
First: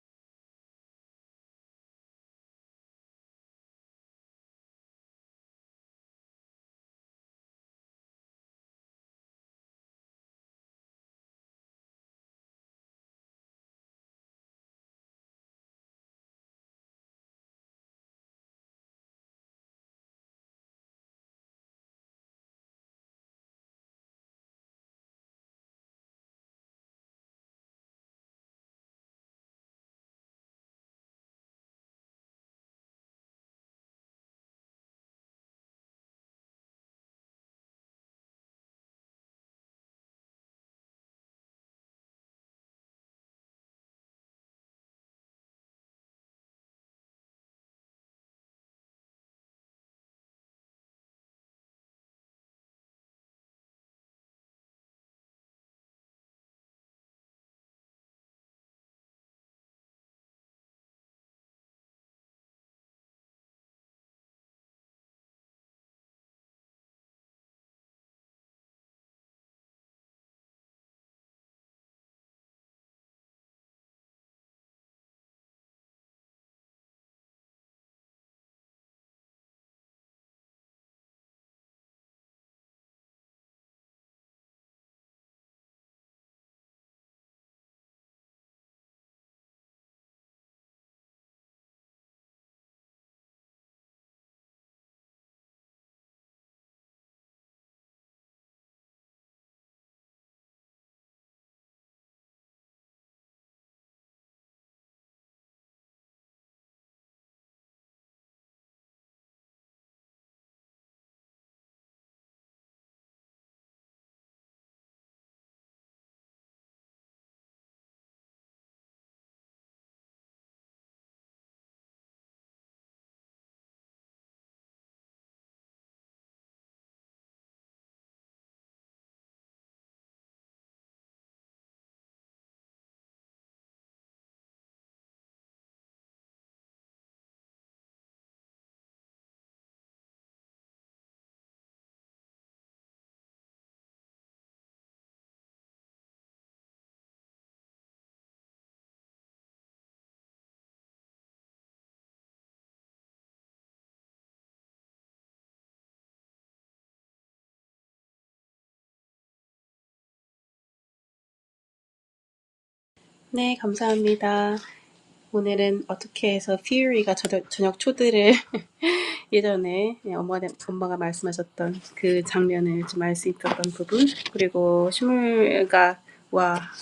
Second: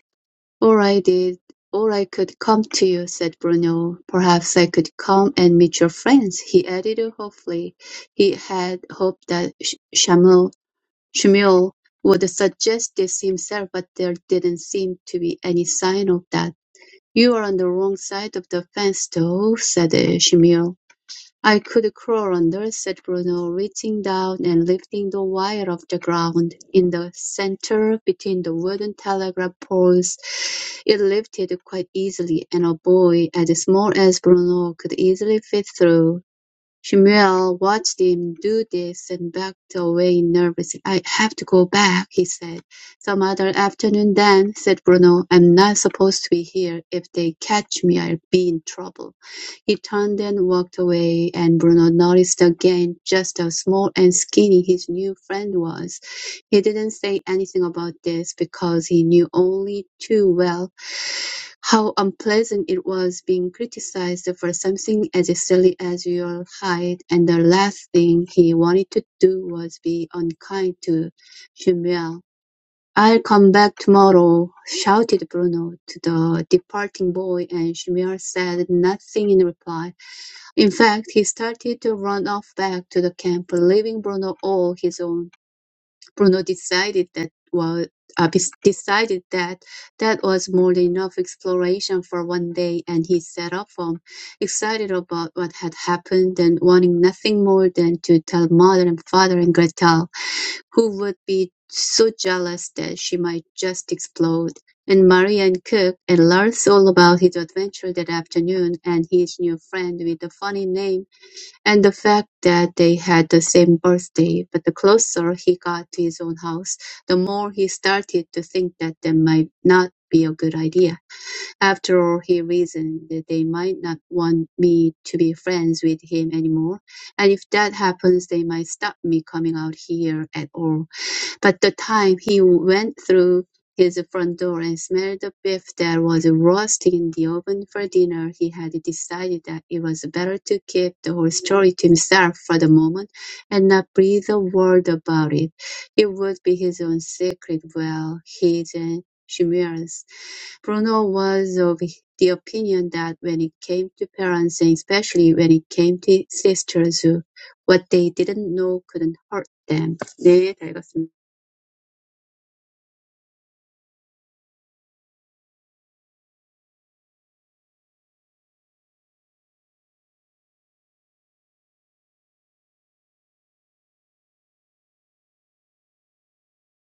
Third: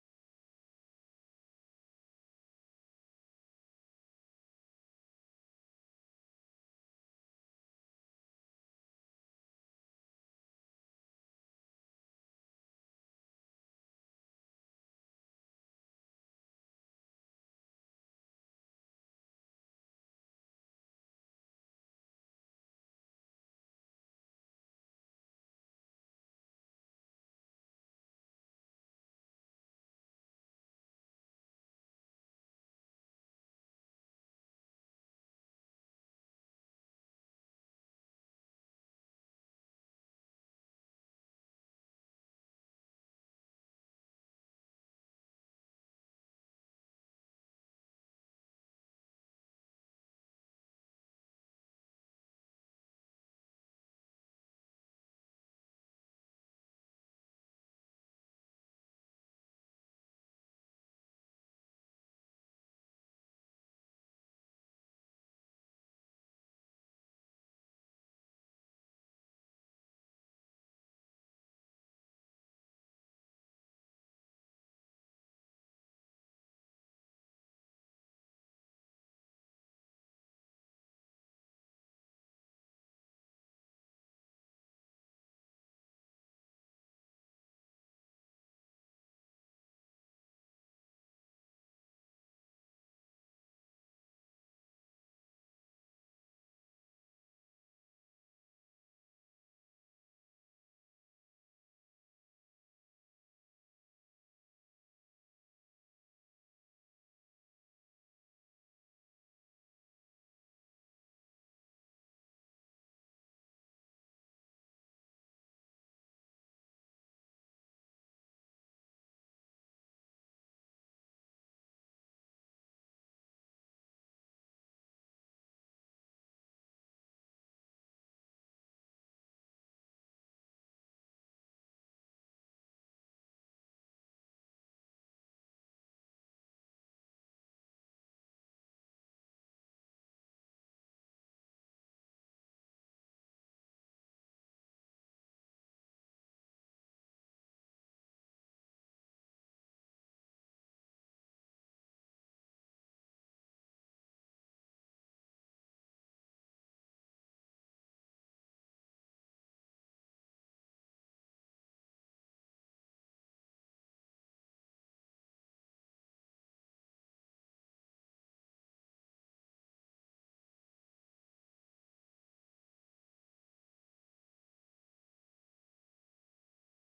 Speaker 3: “Or I did, or I could come to you,” said Bruno. “Perhaps I could come and meet your friends,” he added hopefully. He had hoped that Shmuel Shmuel would suggest this himself, but there didn't seem to be any sign of that. “You're on the wrong side of the fence, though,” said uh, Shmuel. I could crawl under, said Bruno, reaching down and lifting the wire off the ground. In the centre, between the wooden telegraph poles, it lifted quite easily, and a boy as small as Bruno could easily fit through. Samuel watched him do this and backed away nervously. "I have to go back," he said. "Some other afternoon then," said Bruno. "I'm not supposed to be here. If they catch me, I'll be in trouble." He turned and walked away, and Bruno noticed again just how small and skinny his new friend was. He didn't say anything about this because he knew only too well how unpleasant it was being criticized for something as silly as your height, and the last thing he wanted to do was be unkind to Samuel. I'll come back tomorrow, shouted Bruno to the departing boy, and Shmuel said nothing in reply. In fact, he started to run off back to the camp, leaving Bruno all his own. Bruno decided that was uh, bes- decided that that was more than enough exploration for one day, and he set off home, excited about what had happened and wanting nothing more than to tell mother and father and Gretel, who would be so jealous that she might just explode. And Maria and Cook and Lars all about his adventure that afternoon and his new friend with the funny name and the fact that they had the same birthday, but the closer he got to his own house, the more he started to think that that might not be a good idea. After all, he reasoned that they might not want me to be friends with him anymore, and if that happens, they might stop me coming out here at all. But the time he went through his front door and smelled the beef that was roasting in the oven for dinner, he had decided that it was better to keep the whole story to himself for the moment and not breathe a word about it. It would be his own secret, well, his and Shimir's. Bruno was of the opinion that when it came to parents, and especially when it came to sisters, what they didn't know couldn't hurt them. 네, 다 읽었습니다.
Speaker 1: 네, 감사합니다. 오늘은 어떻게 해서 퓨리가 저녁, 저녁 초대를 예전에 엄마, 엄마가 말씀하셨던 그 장면을 좀 알 수 있었던 부분, 그리고 시물가와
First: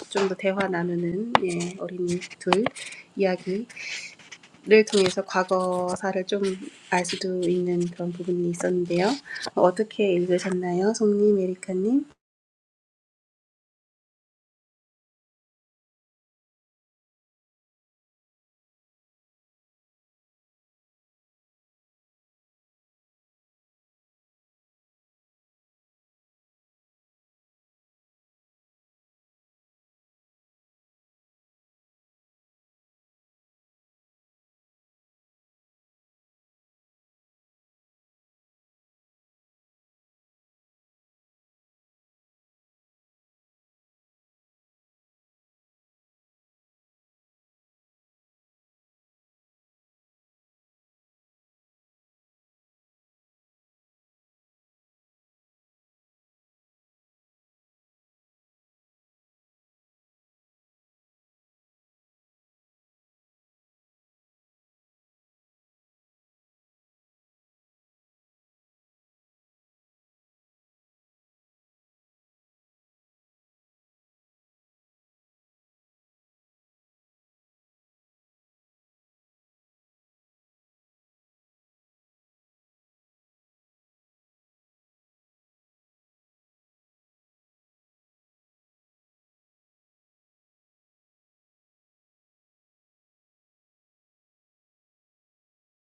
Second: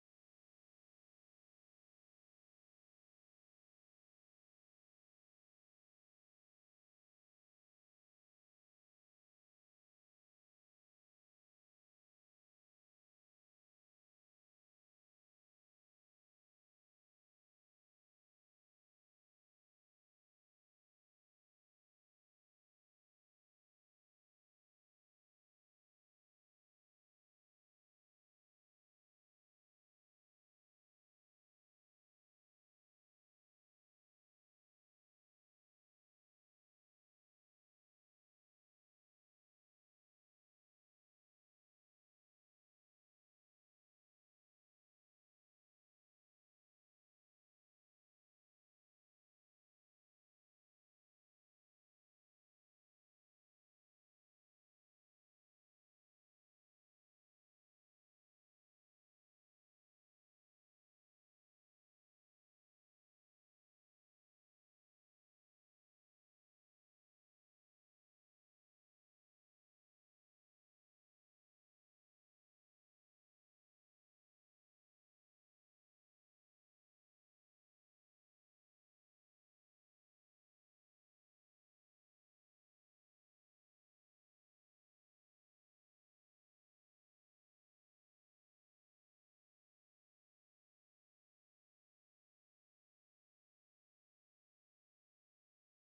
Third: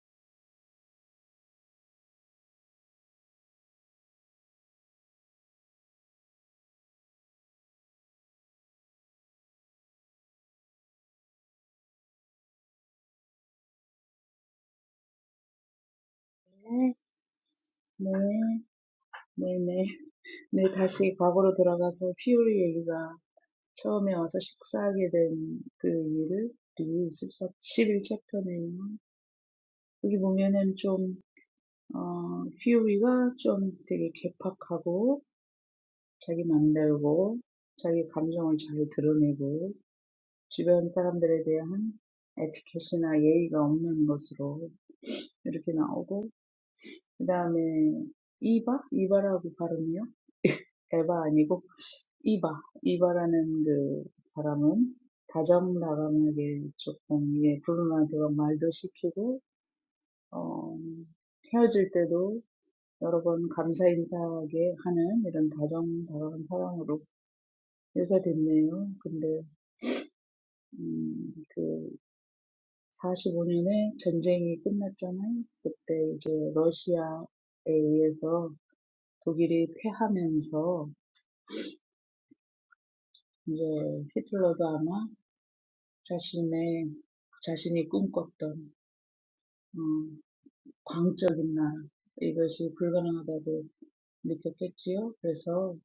Speaker 1: 좀 더 대화 나누는 예, 어린이 둘 이야기를 통해서 과거사를 좀 알 수도 있는 그런 부분이 있었는데요. 어떻게 읽으셨나요? 송님, 에리카님?
Speaker 2: 네, 네, 네, 네. 네, 다시 과거로 돌아가서 피오리 얘기가 처음에 와서 식사하게 된그 일을 리뷰 14, 11챕터네요. 여기 보면은 좀, 어, 피오리가 좀 되게 개팍하고 자기 맘대로고 자기 감정을 잘 드러내고 주변 사람들에 대한 에티켓이나 예의가 없는 것으로 이렇게 나오고 그 다음에 이바? 이바라고 발음이요? 에바 아니고 이바, 이바라는 그 사람은 다정다감하게 조금 예, 불운한테만 말도 시키고 어, 헤어질 때도 여러 번 감사 인사하게 하는 이런 다정다감한 사람으로 묘사됐네요. 근데 음, 그 45년에 전쟁이 끝났잖아요. 그때 이제 러시아에 의해서 독일이 패하면서 이제 히틀러도 아마 자신의 자신이 꿈꿨던 음, 광적인 날 이것이 불가능하다고 느꼈겠지요. 그래서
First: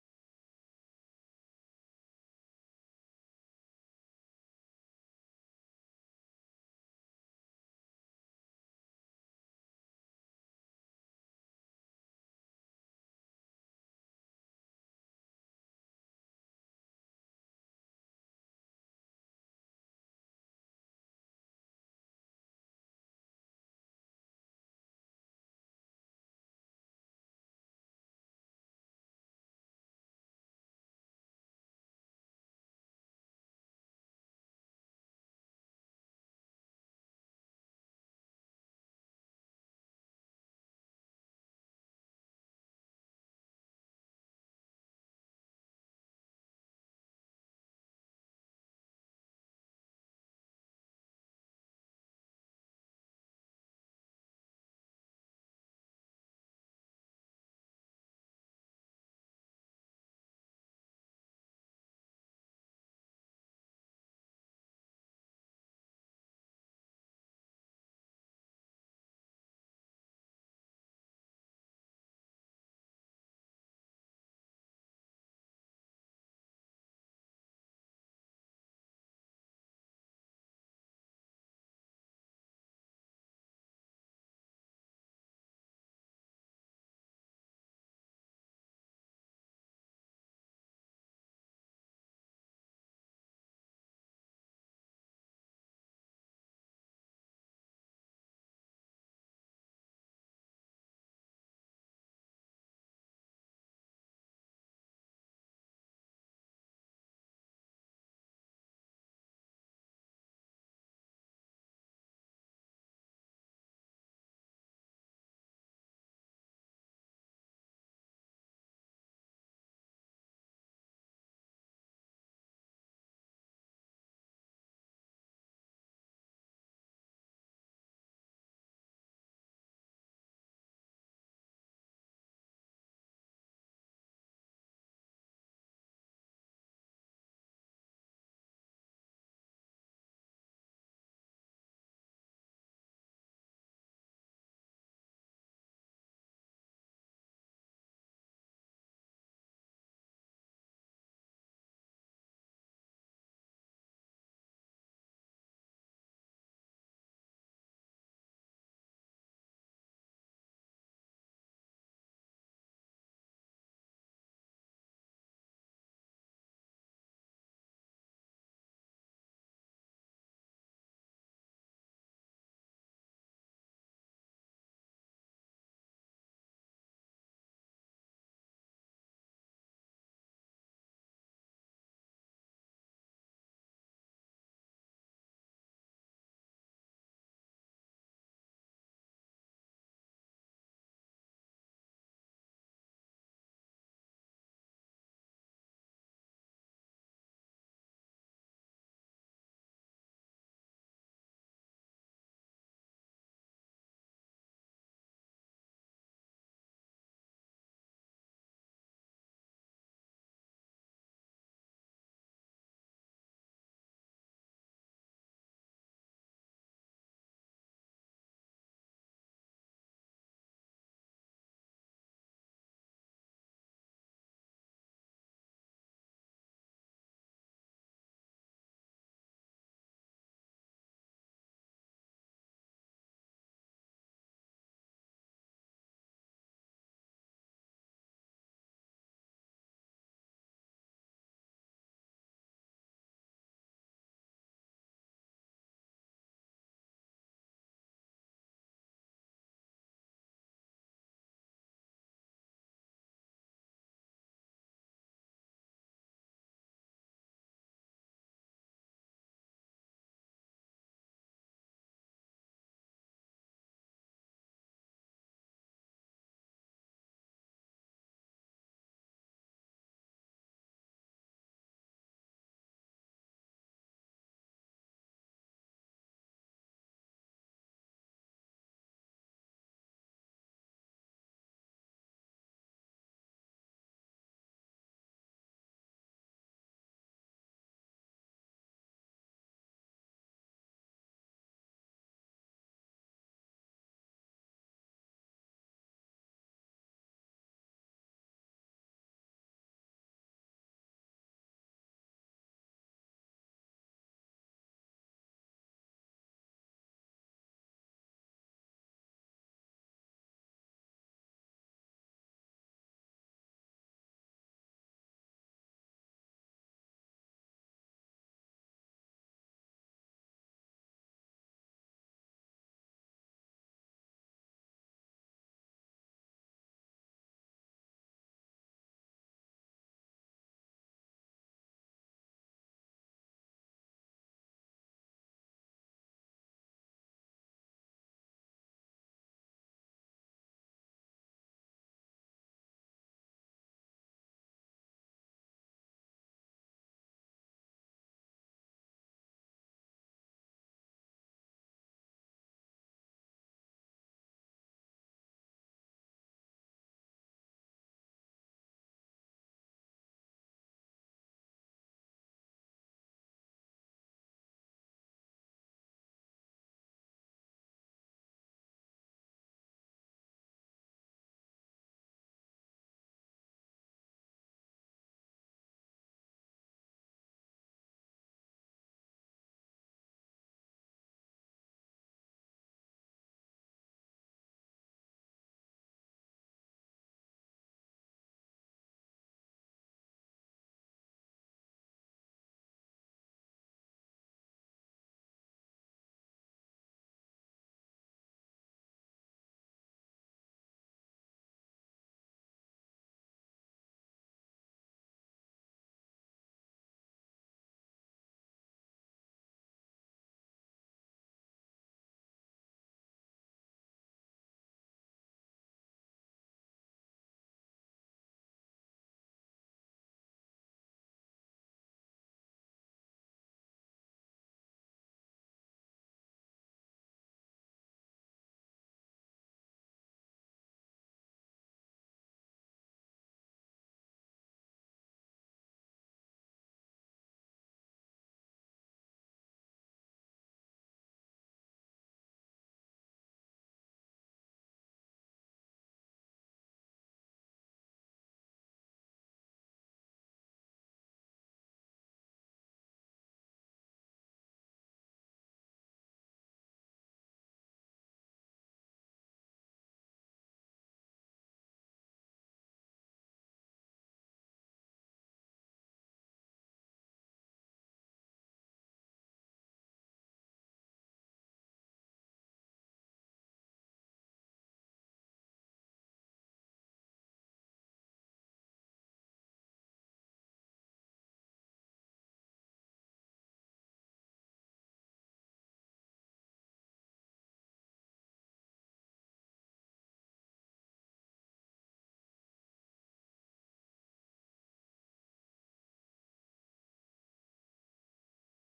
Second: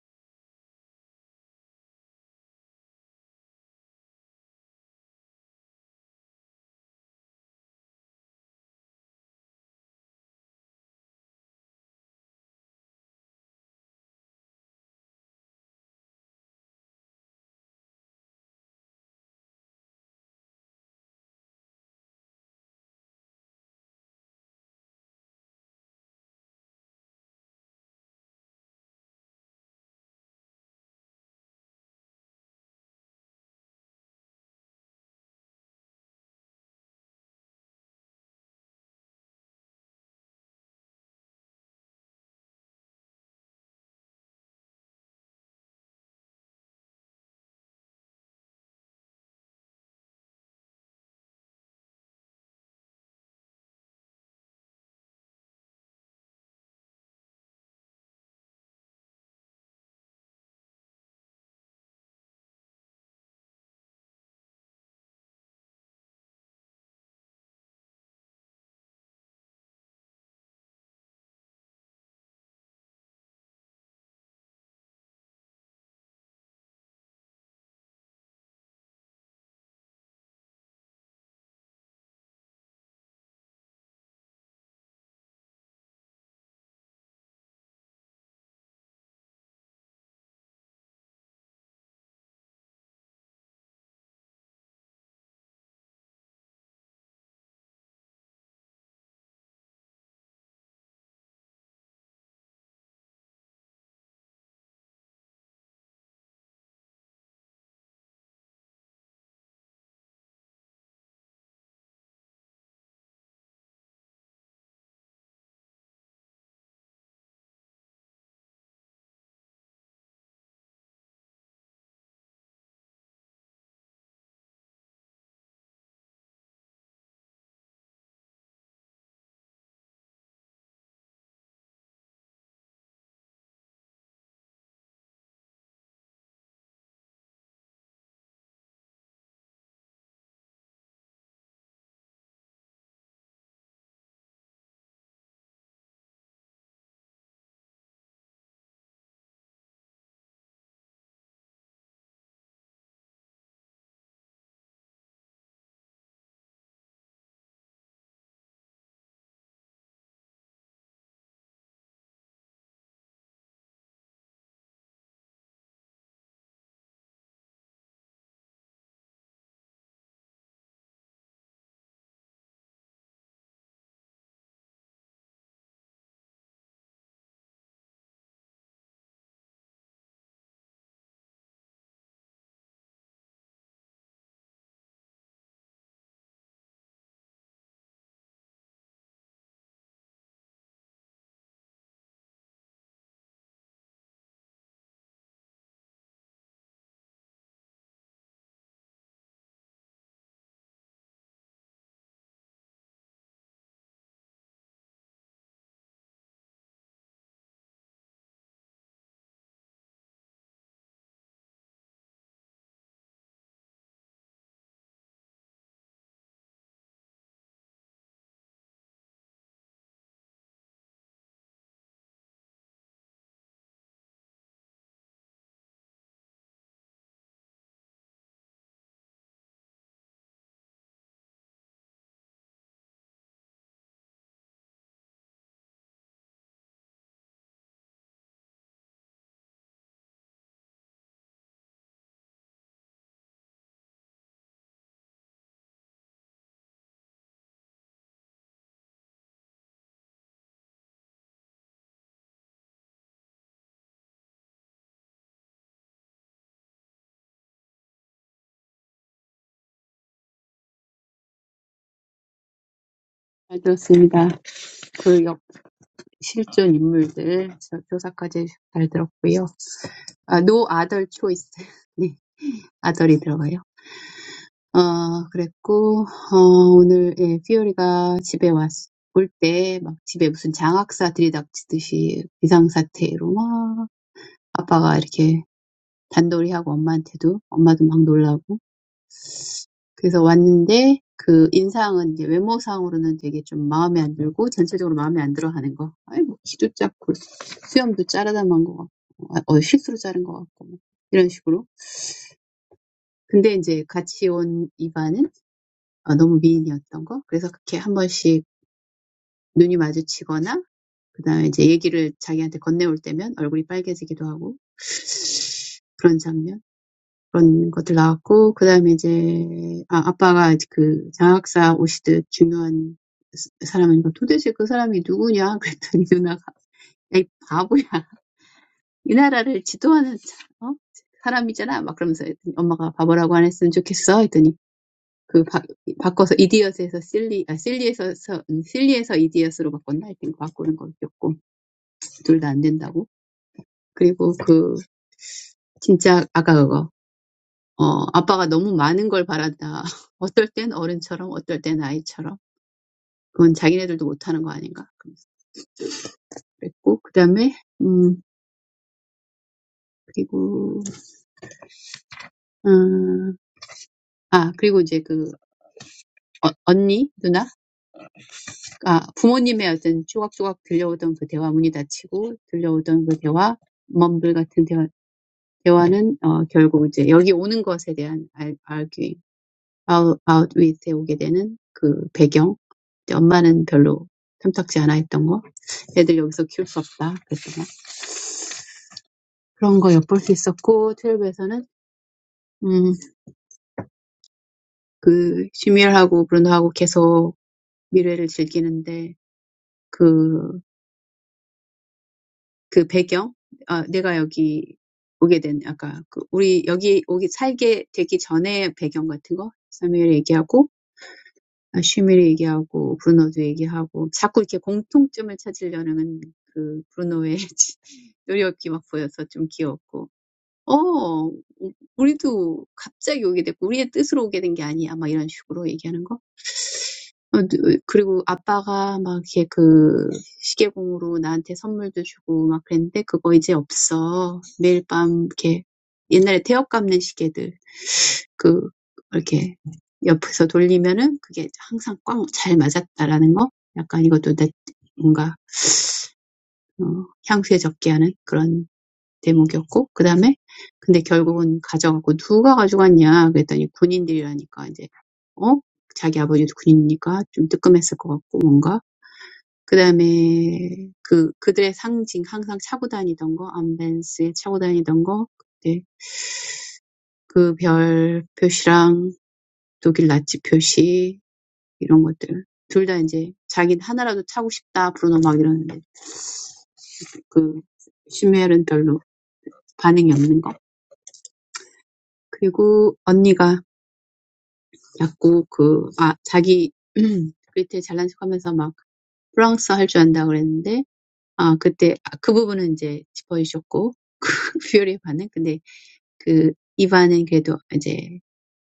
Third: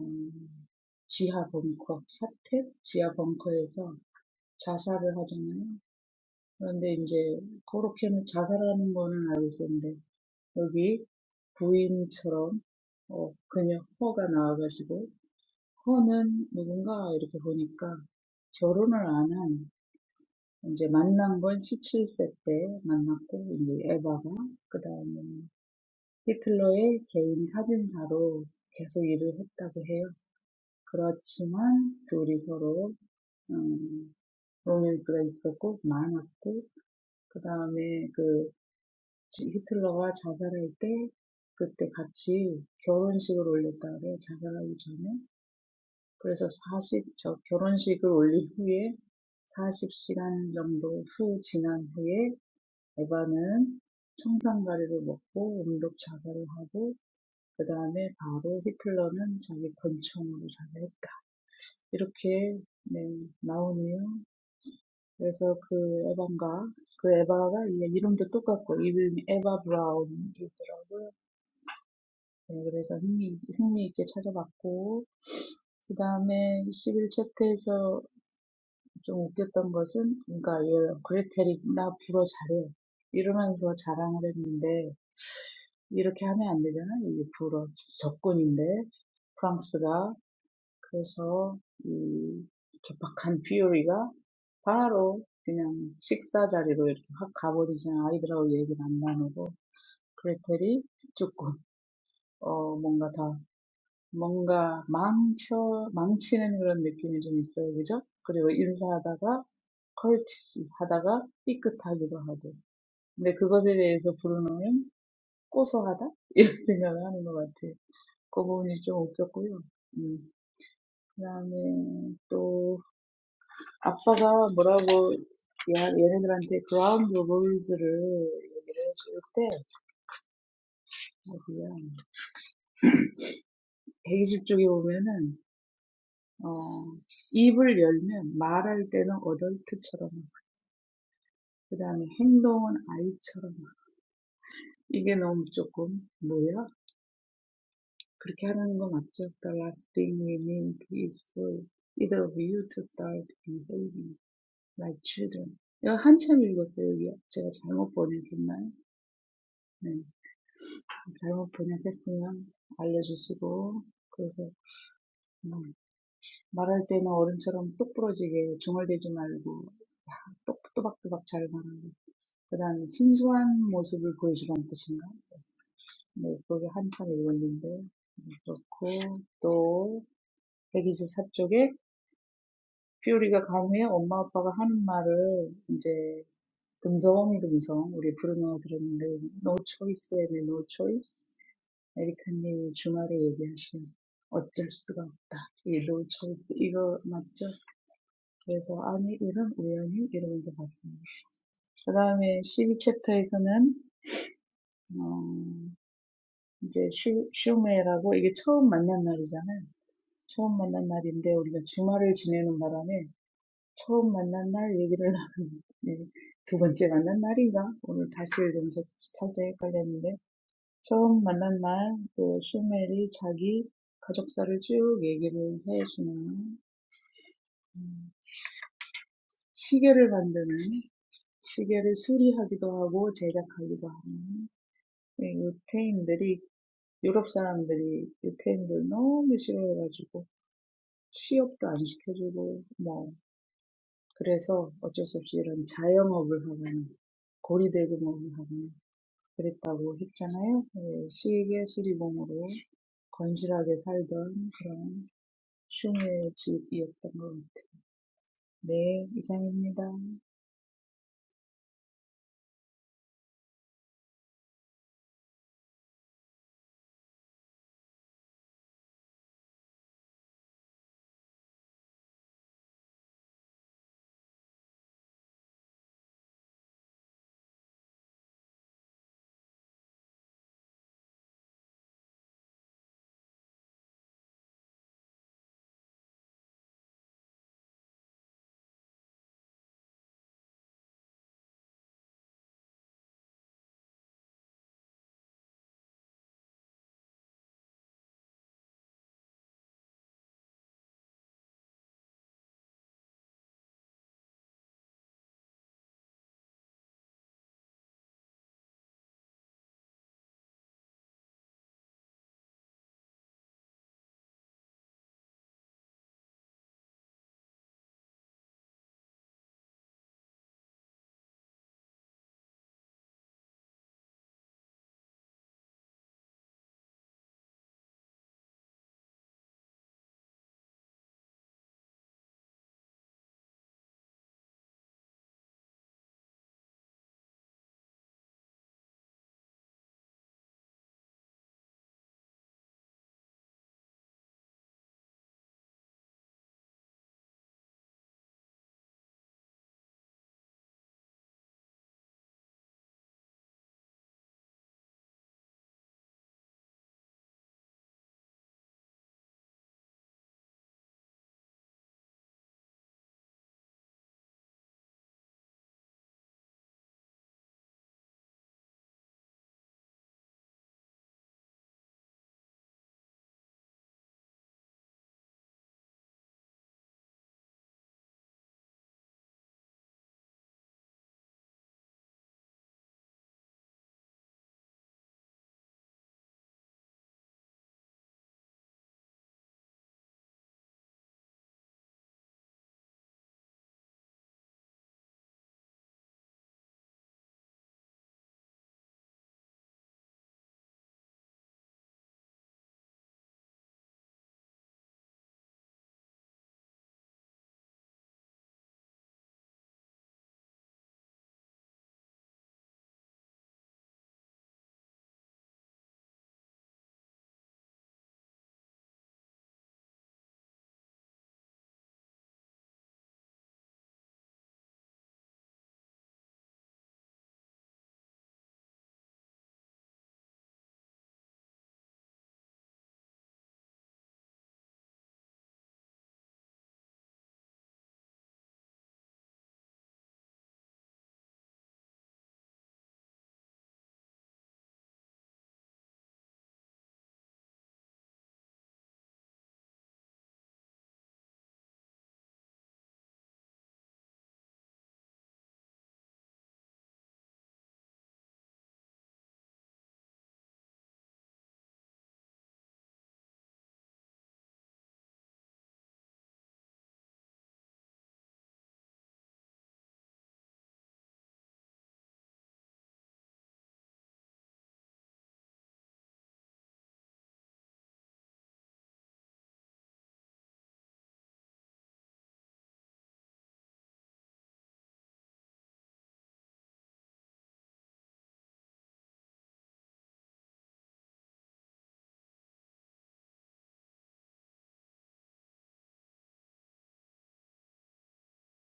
Speaker 2: 음, 지하 벙커, 사택 지하 벙커에서 자살을 하잖아요. 그런데 이제 그렇게는 자살하는 거는 알고 있었는데 여기 부인처럼 어, 그녀 허가 나와가지고 허는 누군가 이렇게 보니까 결혼을 안한 이제 만난 건 17세 때 만났고 이제 에바가 그다음에 히틀러의 개인 사진사로 계속 일을 했다고 해요. 그렇지만 둘이 서로 음, 로맨스가 있었고 많았고 그 다음에 그 히틀러가 자살할 때 그때 같이 결혼식을 올렸다고 그래요. 자살하기 전에. 그래서 40, 저 결혼식을 올린 후에 40시간 정도 후 지난 후에 에바는 청산가리를 먹고 음독 자살을 하고 그 다음에 바로 히틀러는 자기 권총으로 자살했다. 이렇게 네, 나오네요. 그래서 그 에반가, 그 에바가 이름도 똑같고 이름이 에바 브라운이더라고요. 네, 그래서 흥미, 흥미 있게 찾아봤고 그 다음에 11챕터에서 좀 웃겼던 것은 그러니까 얘 그레텔이 나 불어 잘해 이러면서 자랑을 했는데 이렇게 하면 안 되잖아요. 이게 불어 적군인데 프랑스가 그래서 음, 이렇게 박한 비율이가 바로 그냥 식사 자리로 이렇게 확 가버리잖아. 아이들하고 얘기를 안 나누고 그레텔이 조금 어 뭔가 다 뭔가 망쳐 망치는 그런 느낌이 좀 있어요, 그죠? 그리고 인사하다가 컬티스 하다가 삐끗하기도 하고. 근데 그것에 대해서 브루노는 고소하다 이런 생각을 하는 것 같아요. 그 부분이 좀 웃겼고요. 음, 그 다음에 또 아빠가 뭐라고 야, 얘네들한테 그라운드 롤즈를 얘기를 해줄 때 어디야 120쪽에 보면은 어 입을 열면 말할 때는 어덜트처럼 그다음에 행동은 아이처럼 이게 너무 조금 뭐야 그렇게 하는 거 맞죠? The last thing we need is for either of you to start behaving like children. 이거 한참 읽었어요. 여기 제가 잘못 번역했나요? 네. 잘못 번역했으면 알려주시고, 그래서 음, 말할 때는 어른처럼 똑 부러지게 중얼대지 말고, 똑, 또박또박 잘 말하고, 그 다음에 신중한 모습을 보여주라는 뜻인가? 네, 그게 한참 읽었는데, 그렇고, 또, 백이십사 쪽에 퓨리가 감히 엄마 아빠가 하는 말을 이제 금성금성 우리 브루노가 들었는데 no choice and no choice 에리카님 주말에 얘기하신 어쩔 수가 없다. 이 no choice 이거 맞죠? 그래서 아니 이런 우연히 이러면서 봤습니다. 그 다음에 12챕터에서는 어, 이제 슈, 슈메라고 이게 처음 만난 날이잖아요. 처음 만난 날인데 우리가 주말을 지내는 바람에 처음 만난 날 얘기를 나누는 네, 두 번째 만난 날인가? 오늘 다시 이러면서 살짝 헷갈렸는데 처음 만난 날, 그 슈멜이 자기 가족사를 쭉 얘기를 해주는 시계를 만드는 시계를 수리하기도 하고 제작하기도 하는 이 유태인들이 유럽 사람들이 유태인들 너무 싫어해가지고 취업도 안 시켜주고 뭐 그래서 어쩔 수 없이 이런 자영업을 하는 고리대금업을 하는 그랬다고 했잖아요. 예, 시계 수리공으로 건실하게 살던 그런 슈미의 집옆 방은 네, 이상입니다.
Speaker 3: 잘 들었습니다. 그 역, 실존 인물들, 저 조사까지 잘 들었고요. 아, no other choice. 네, 아들이 들어가요. 어, 그랬고, 어, 오늘, 예, 피오리가 집에 왔, 올때 막 집에 무슨 장학사 들이닥치듯이 비상사태로 막 아빠가 이렇게 단돌이하고 엄마한테도, 엄마도 막 놀라고 그래서 왔는데 그 인상은 이제 외모상으로는 되게 좀 마음에 안 들고 전체적으로 마음에 안 들어 하는 거. 아이 뭐 키도 작고 수염도 자르다만 거 같고 아, 어 실수로 자른 거 같고 뭐 이런 식으로. 근데 이제 같이 온 이반은 어, 너무 미인이었던 거. 그래서 그렇게 한 번씩 눈이 마주치거나 그다음에 이제 얘기를 자기한테 건네올 때면 얼굴이 빨개지기도 하고 그런 장면. 그런 것들 나왔고, 그 다음에 이제, 아, 아빠가 그 장학사 오시듯 중요한 사람이니까 도대체 그 사람이 누구냐? 그랬더니 누나가, 에이, 바보야. 이 나라를 지도하는, 사- 어? 사람이잖아. 막 그러면서 했더니 엄마가 바보라고 안 했으면 좋겠어. 했더니 그 바, 바꿔서 이디엇에서 실리, 아, 실리에서, 서- 음, 실리에서 이디엇으로 바꿨나? 하여튼 바꾸는 거였고, 둘 다 안 된다고. 그리고 그, 진짜 아까 그거. 어, 아빠가 너무 많은 걸 바란다. 어떨 땐 어른처럼, 어떨 땐 아이처럼. 그건 자기네들도 못하는 거 아닌가. 그러면서 그랬고, 그 다음에, 음, 그리고, 음, 아, 그리고 이제 그, 어, 언니, 누나? 아, 부모님의 어떤 조각조각 들려오던 그 대화, 문이 닫히고 들려오던 그 대화, 멈블 같은 대화, 대화는, 어, 결국 이제 여기 오는 것에 대한 알, arguing, out, outwith에 오게 되는 그 배경. 이제 엄마는 별로 탐탁지 않아 했던 거. 애들 여기서 키울 수 없다. 그랬더니 그런 거 엿볼 수 있었고, 12에서는, 음, 그, 슈미엘하고 브루노하고 계속 미래를 즐기는데, 그, 그 배경? 아, 내가 여기 오게 된, 아까, 그, 우리 여기 오기, 살게 되기 전에 배경 같은 거? 사무엘 얘기하고, 아, 슈미엘 얘기하고, 브루노도 얘기하고, 자꾸 이렇게 공통점을 찾으려는 그 브루노의 노력이 막 보여서 좀 귀여웠고, 어, 우- 우리도 갑자기 오게 됐고, 우리의 뜻으로 오게 된 게 아니야. 막 이런 식으로 얘기하는 거. 어, 누- 그리고 아빠가 막 이렇게 그 시계공으로 나한테 선물도 주고 막 그랬는데, 그거 이제 없어. 매일 밤 이렇게 옛날에 태엽 감는 시계들. 그, 이렇게 옆에서 돌리면은 그게 항상 꽝 잘 맞았다라는 거? 약간 이것도 내, 뭔가, 어, 향수에 적게 하는 그런 대목이었고 그다음에 근데 결국은 가져갔고 누가 가져갔냐 그랬더니 군인들이라니까 이제 어? 자기 아버지도 군인이니까 좀 뜨끔했을 것 같고 뭔가 그다음에 그 그들의 상징 항상 차고 다니던 거 암벤스에 차고 다니던 거 그때 그 별 표시랑 독일 나치 표시 이런 것들 둘 다 이제 자기 하나라도 차고 싶다 브루노 막 이러는데 그 슈멜은 별로 반응이 없는 거 그리고 언니가 자꾸 그, 아, 자기, 그때 잘난 척 하면서 막 프랑스어 할줄 안다 그랬는데, 아, 그때, 아, 그 부분은 이제 짚어주셨고, 뷰리의 반응? 근데 그, 이반은 그래도 이제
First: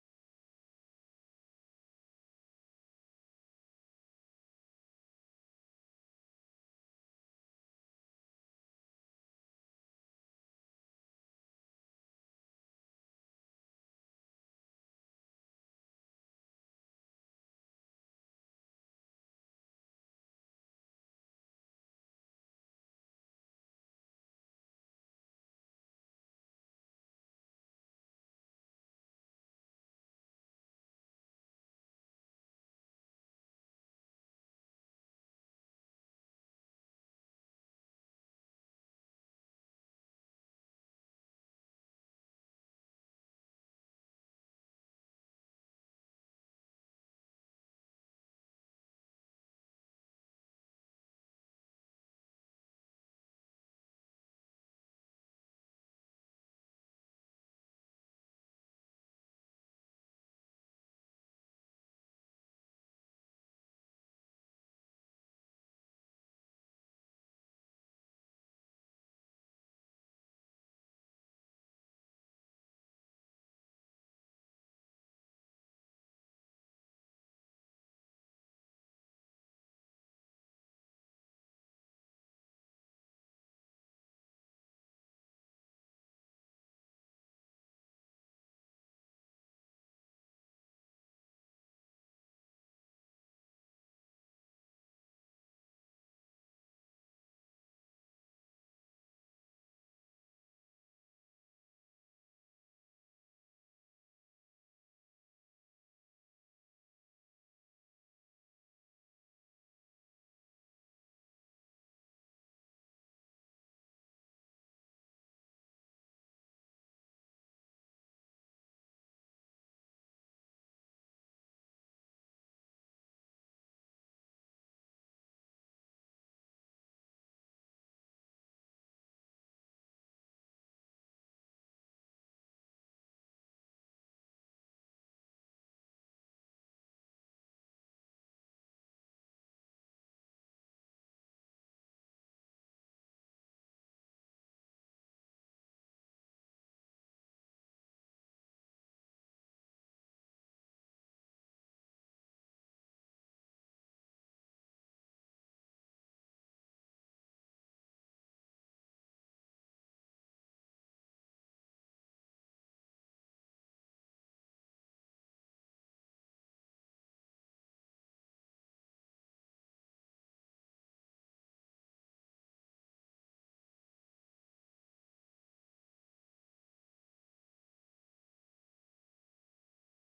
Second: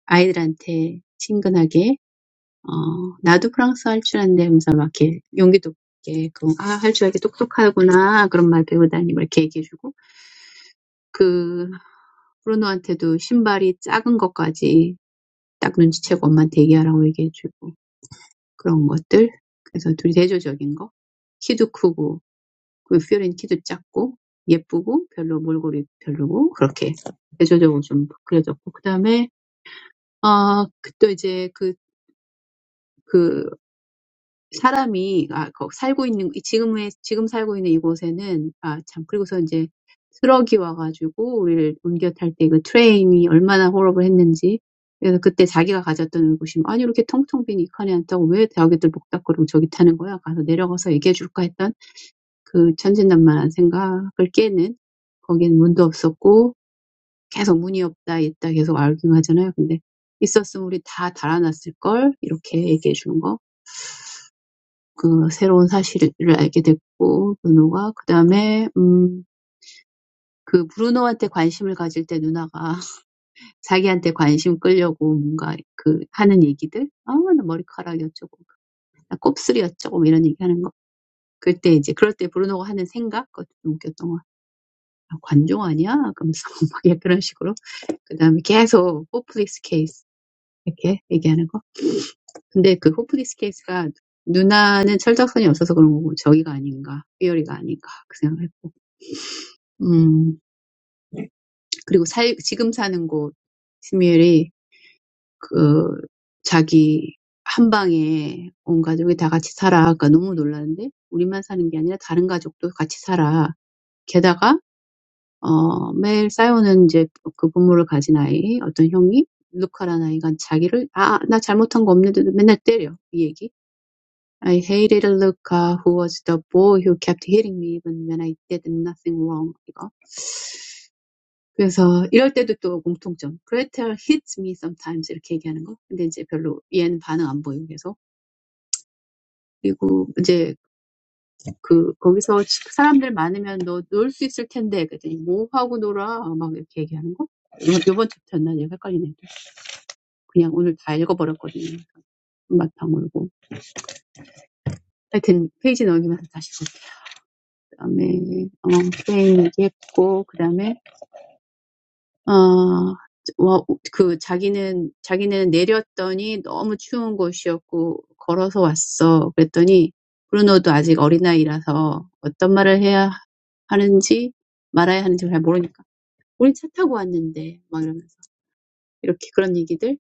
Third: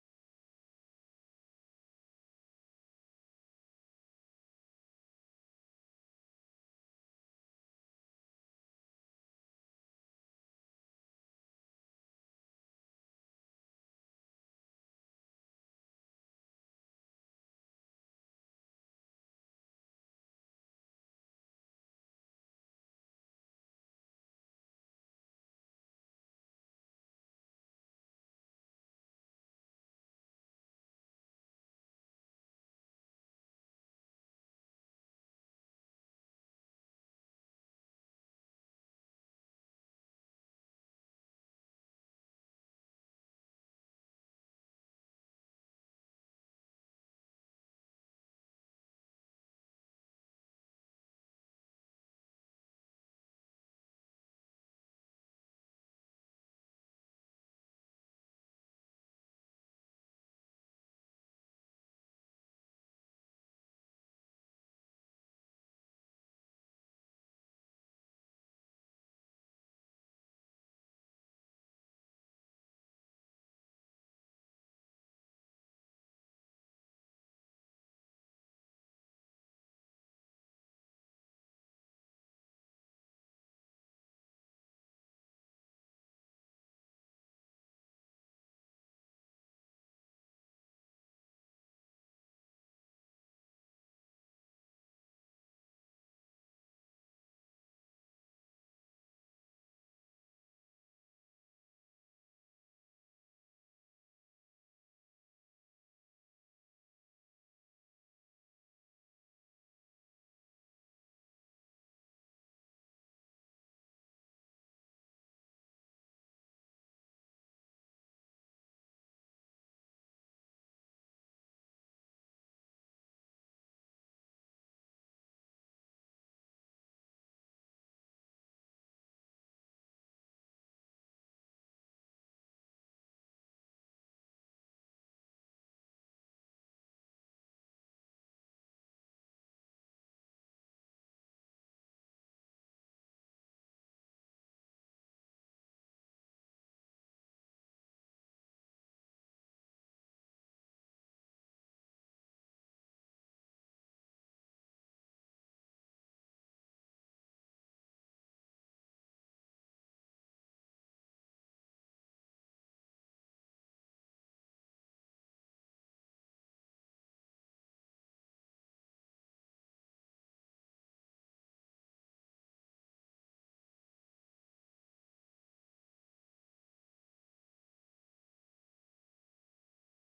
Speaker 3: 아이들한테 친근하게, 어, 나도 프랑스어 할줄 아는데 하면서 막 이렇게 용기도 있게, 그, 아, 할 줄 알게 똑똑하구나. 그런 말 배우다니. 막 이렇게 얘기해주고, 그, 브루노한테도 신발이 작은 것까지 딱 눈치채고 엄마한테 얘기하라고 얘기해주고, 그런 것들. 그래서 둘이 대조적인 거. 키도 크고, 퓨어린 키도 작고, 예쁘고, 별로 몰골이 별로고, 그렇게 대조적으로 좀 그려졌고. 그 다음에, 아, 어, 또 이제 그, 그, 사람이 아, 거 살고 있는 지금의 지금 살고 있는 이곳에는 아, 참 그리고서 이제 트럭이 와가지고 우리를 옮겨 탈 때 그 트레인이 얼마나 호러를 했는지 그래서 그때 자기가 가졌던 의구심 아니 이렇게 텅텅 빈 이 칸에 앉다고 왜 자기들 복닥거리고 저기 타는 거야 가서 내려가서 얘기해 줄까 했던 그 천진난만한 생각을 깨는 거기엔 문도 없었고 계속 문이 없다 있다 계속 알깅 하잖아요 근데 있었으면 우리 다 달아났을 걸 이렇게 얘기해 주는 거 그 새로운 사실을 알게 됐고 누노가 그다음에 음, 그 브루노한테 관심을 가질 때 누나가 자기한테 관심 끌려고 뭔가 그 하는 얘기들 아, 나 머리카락 어쩌고 나 곱슬이 어쩌고 뭐 이런 얘기하는 거 그때 이제 그럴 때 브루노가 하는 생각 그것도 좀 웃겼던 거 아, 관종 아니야? 그러면서 막 예, 그런 식으로 그다음에 계속 호플릭스 케이스 이렇게 얘기하는 거 근데 그 호플릭스 케이스가 누나는 철딱선이 없어서 그런 거고 저기가 아닌가 삐어리가 아닌가 그 생각을 했고 음, 그리고 살, 지금 사는 곳, 스미엘이, 그, 자기 한 방에 온 가족이 다 같이 살아. 그러니까 너무 놀랐는데, 우리만 사는 게 아니라 다른 가족도 같이 살아. 게다가, 어, 매일 싸우는 이제 그 부모를 가진 아이, 어떤 형이, 루카라는 아이가 자기를, 아, 나 잘못한 거 없는데도 맨날 때려. 이 얘기. I hated Luca who was the boy who kept hitting me even when I did nothing wrong. 이거. 그래서 이럴 때도 또 공통점. Gretel hits me sometimes 이렇게 얘기하는 거. 근데 이제 별로 얘는 반응 안 보이고 계속. 그리고 이제 그 거기서 사람들 많으면 너 놀 수 있을 텐데 그랬더니 뭐 하고 놀아 막 이렇게 얘기하는 거. 요- 번 챕터였나 내가 헷갈리네. 그냥 오늘 다 읽어버렸거든요. 한바탕 울고. 하여튼 페이지 넘기면서 다시 볼게요. 그다음에 어, 스페인 얘기했고 그다음에 어, 와, 그 자기는 자기네는 내렸더니 너무 추운 곳이었고 걸어서 왔어. 그랬더니 브루노도 아직 어린아이라서 어떤 말을 해야 하는지 말아야 하는지 잘 모르니까 우리 차 타고 왔는데 막 이러면서 이렇게 그런 얘기들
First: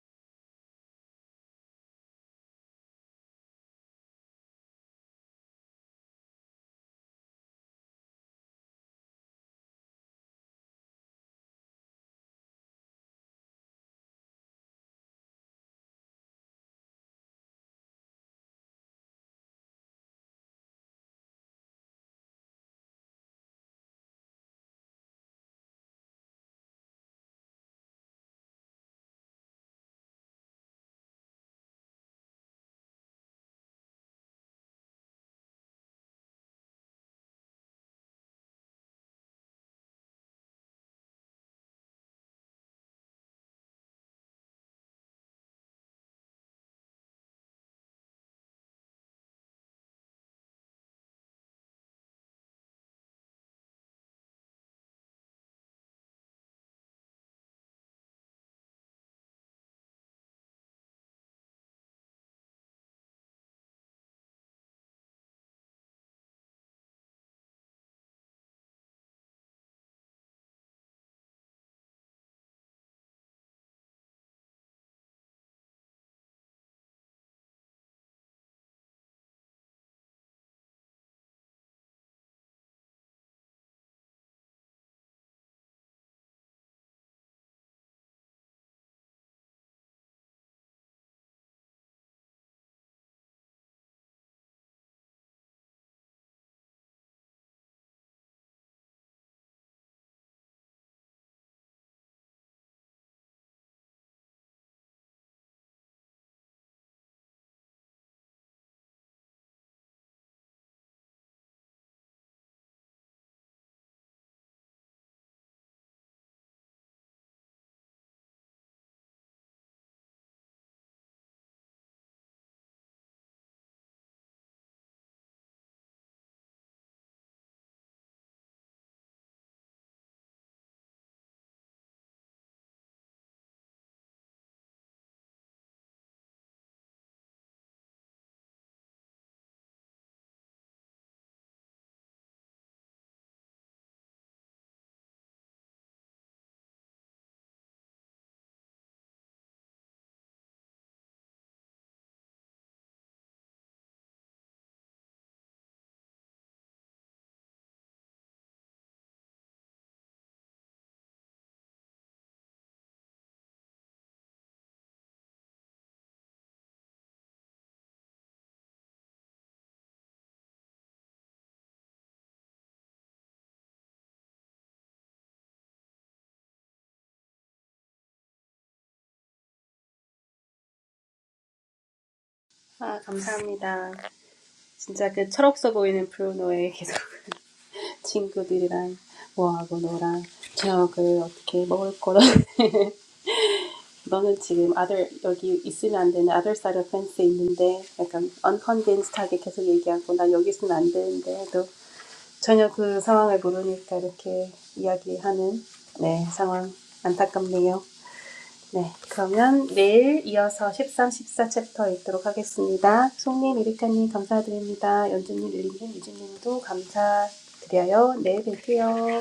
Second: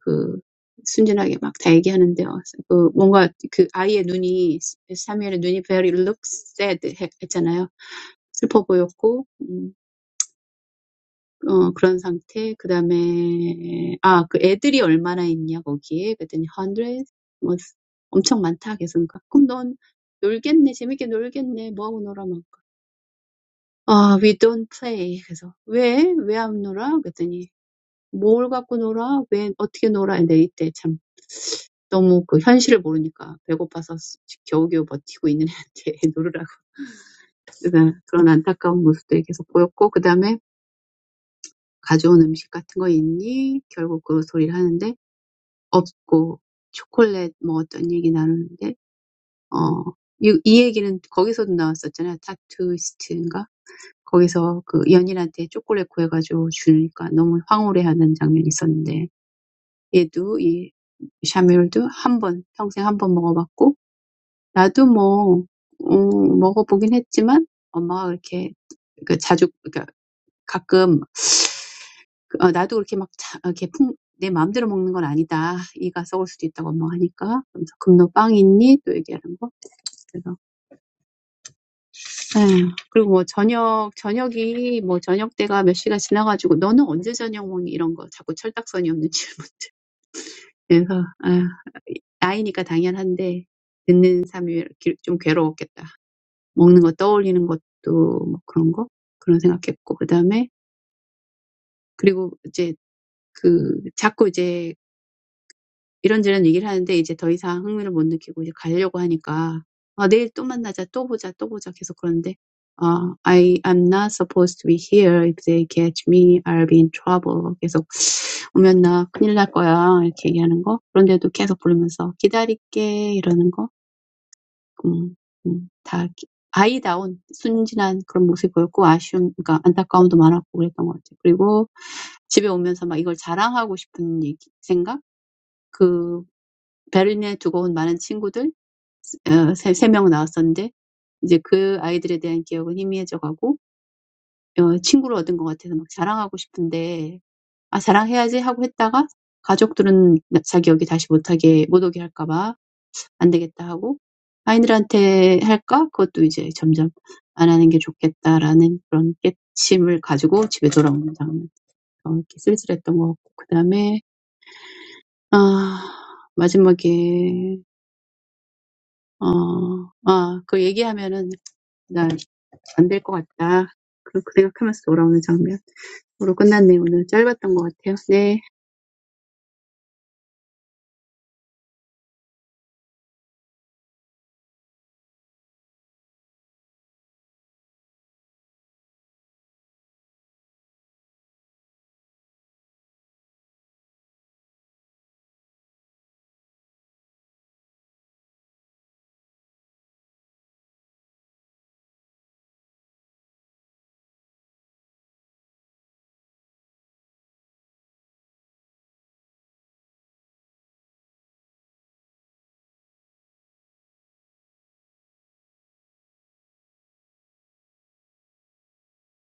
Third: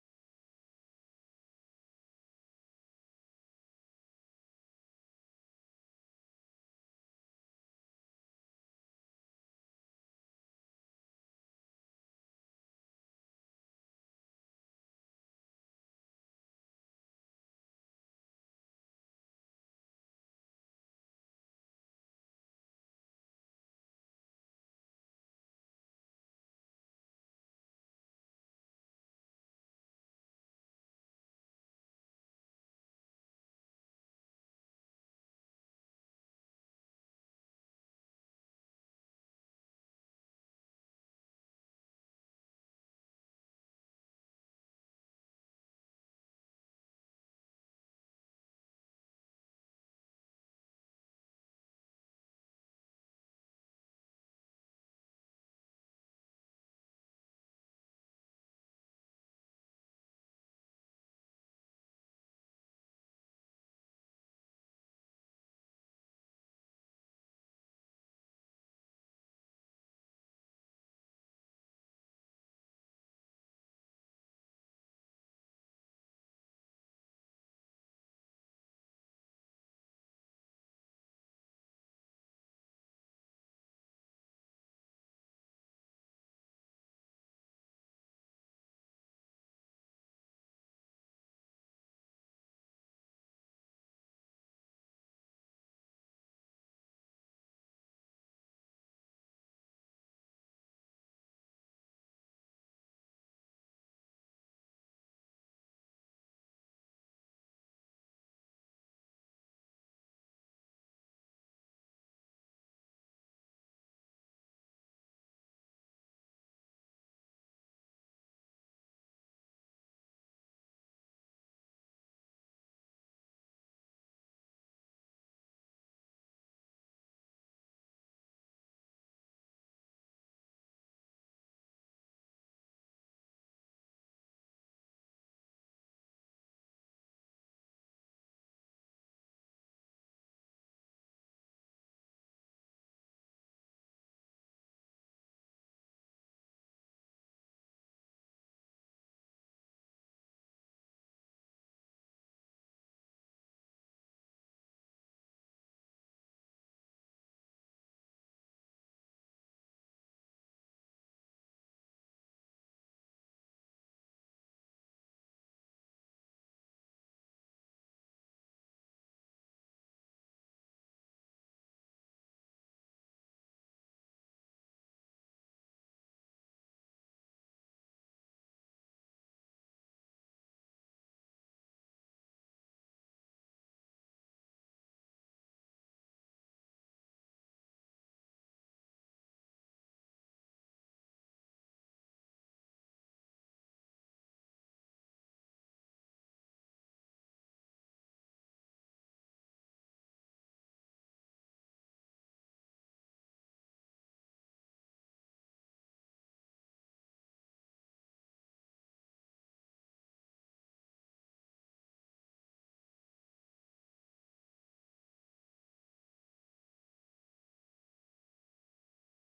Speaker 3: 그 순진하게 막 다 얘기하는데 요그 뭔가 그 아이의 눈이 사무엘의 눈이 very look sad 했- 했잖아요. 슬퍼 보였고 음, 어, 그런 상태. 그 다음에, 아, 그 애들이 얼마나 있냐, 거기에. 그랬더니, 100, 뭐, 엄청 많다. 그래서, 그러니까, 그럼 넌 놀겠네. 재밌게 놀겠네. 뭐하고 놀아, 막. 아, we don't play. 그래서, 왜? 왜 안 놀아? 그랬더니, 뭘 갖고 놀아? 왜, 어떻게 놀아? 근데 이때 참, 너무 그 현실을 모르니까 배고파서 겨우겨우 버티고 있는 애한테 놀으라고. 그러나 그런 안타까운 모습들이 계속 보였고, 그 다음에 가져온 음식 같은 거 있니? 결국 그 소리를 하는데 없고 초콜릿 뭐 어떤 얘기 나누는데 어, 이, 이 얘기는 거기서도 나왔었잖아요. 타투이스트인가? 거기서 그 연인한테 초콜릿 구해가지고 주니까 너무 황홀해하는 장면이 있었는데 얘도 이 샤뮤엘도 한 번, 평생 한 번 먹어봤고 나도 뭐 음, 먹어보긴 했지만 엄마가 그렇게 그 자주 그러니까 가끔 어, 나도 그렇게 막 자, 어, 이렇게 풍, 내 마음대로 먹는 건 아니다. 이가 썩을 수도 있다고 뭐하니까 그러면서 금너 빵 있니? 또 얘기하는 거. 그래서 에휴, 그리고 뭐 저녁 저녁이 뭐 저녁 때가 몇 시가 지나가지고 너는 언제 저녁 먹니? 이런 거 자꾸 철딱선이 없는 질문들. 그래서 에휴, 나이니까 당연한데 듣는 삶이 기- 좀 괴로웠겠다. 먹는 거 떠올리는 것도 뭐 그런 거 그런 생각했고 그다음에 그리고 이제 그 자꾸 이제 이런저런 얘기를 하는데 이제 더 이상 흥미를 못 느끼고 이제 가려고 하니까 아, 내일 또 만나자, 또 보자, 또 보자 계속 그러는데 아, I am not supposed to be here. If they catch me, I'll be in trouble. 계속 오면 나 큰일 날 거야. 이렇게 얘기하는 거. 그런데도 계속 부르면서 기다릴게 이러는 거. 음, 음, 다 아이다운 순진한 그런 모습이 보였고 아쉬움, 그러니까 안타까움도 많았고 그랬던 것 같아요. 그리고 집에 오면서 막 이걸 자랑하고 싶은 얘기, 생각? 그 베를린에 두고 온 많은 친구들 어, 세, 명 나왔었는데 이제 그 아이들에 대한 기억은 희미해져 가고 어, 친구를 얻은 것 같아서 막 자랑하고 싶은데 아 자랑해야지 하고 했다가 가족들은 자기 여기 다시 못하게 못 오게 할까 봐안 되겠다 하고 아이들한테 할까 그것도 이제 점점 안 하는 게 좋겠다라는 그런 깨침을 가지고 집에 돌아오는 장면 어, 이렇게 쓸쓸했던 것 같고 그 다음에 아 마지막에 어, 아, 그 얘기하면은 나안 될 것 같다. 그, 그 생각하면서 돌아오는 장면. 으로 끝났네, 오늘. 짧았던 것 같아요. 네.
Speaker 1: 아, 감사합니다. 진짜 그 철없어 보이는 프로노의 친구들이랑 뭐하고 놀아. 저녁을 어떻게 먹을 거라. 너는 지금 아들 여기 있으면 안 되는 아들 사이드 펜스 있는데 약간 언컨벤스하게 계속 얘기하고 난 여기 있으면 안 되는데 또 전혀 그 상황을 모르니까 이렇게 이야기하는 네 상황 안타깝네요. 네 그러면 내일 이어서 십삼 십사 챕터 읽도록 하겠습니다. 송님, 이리카님 감사드립니다. 연주님, 릴리님, 유진님도 감사드려요. 내일 뵐게요.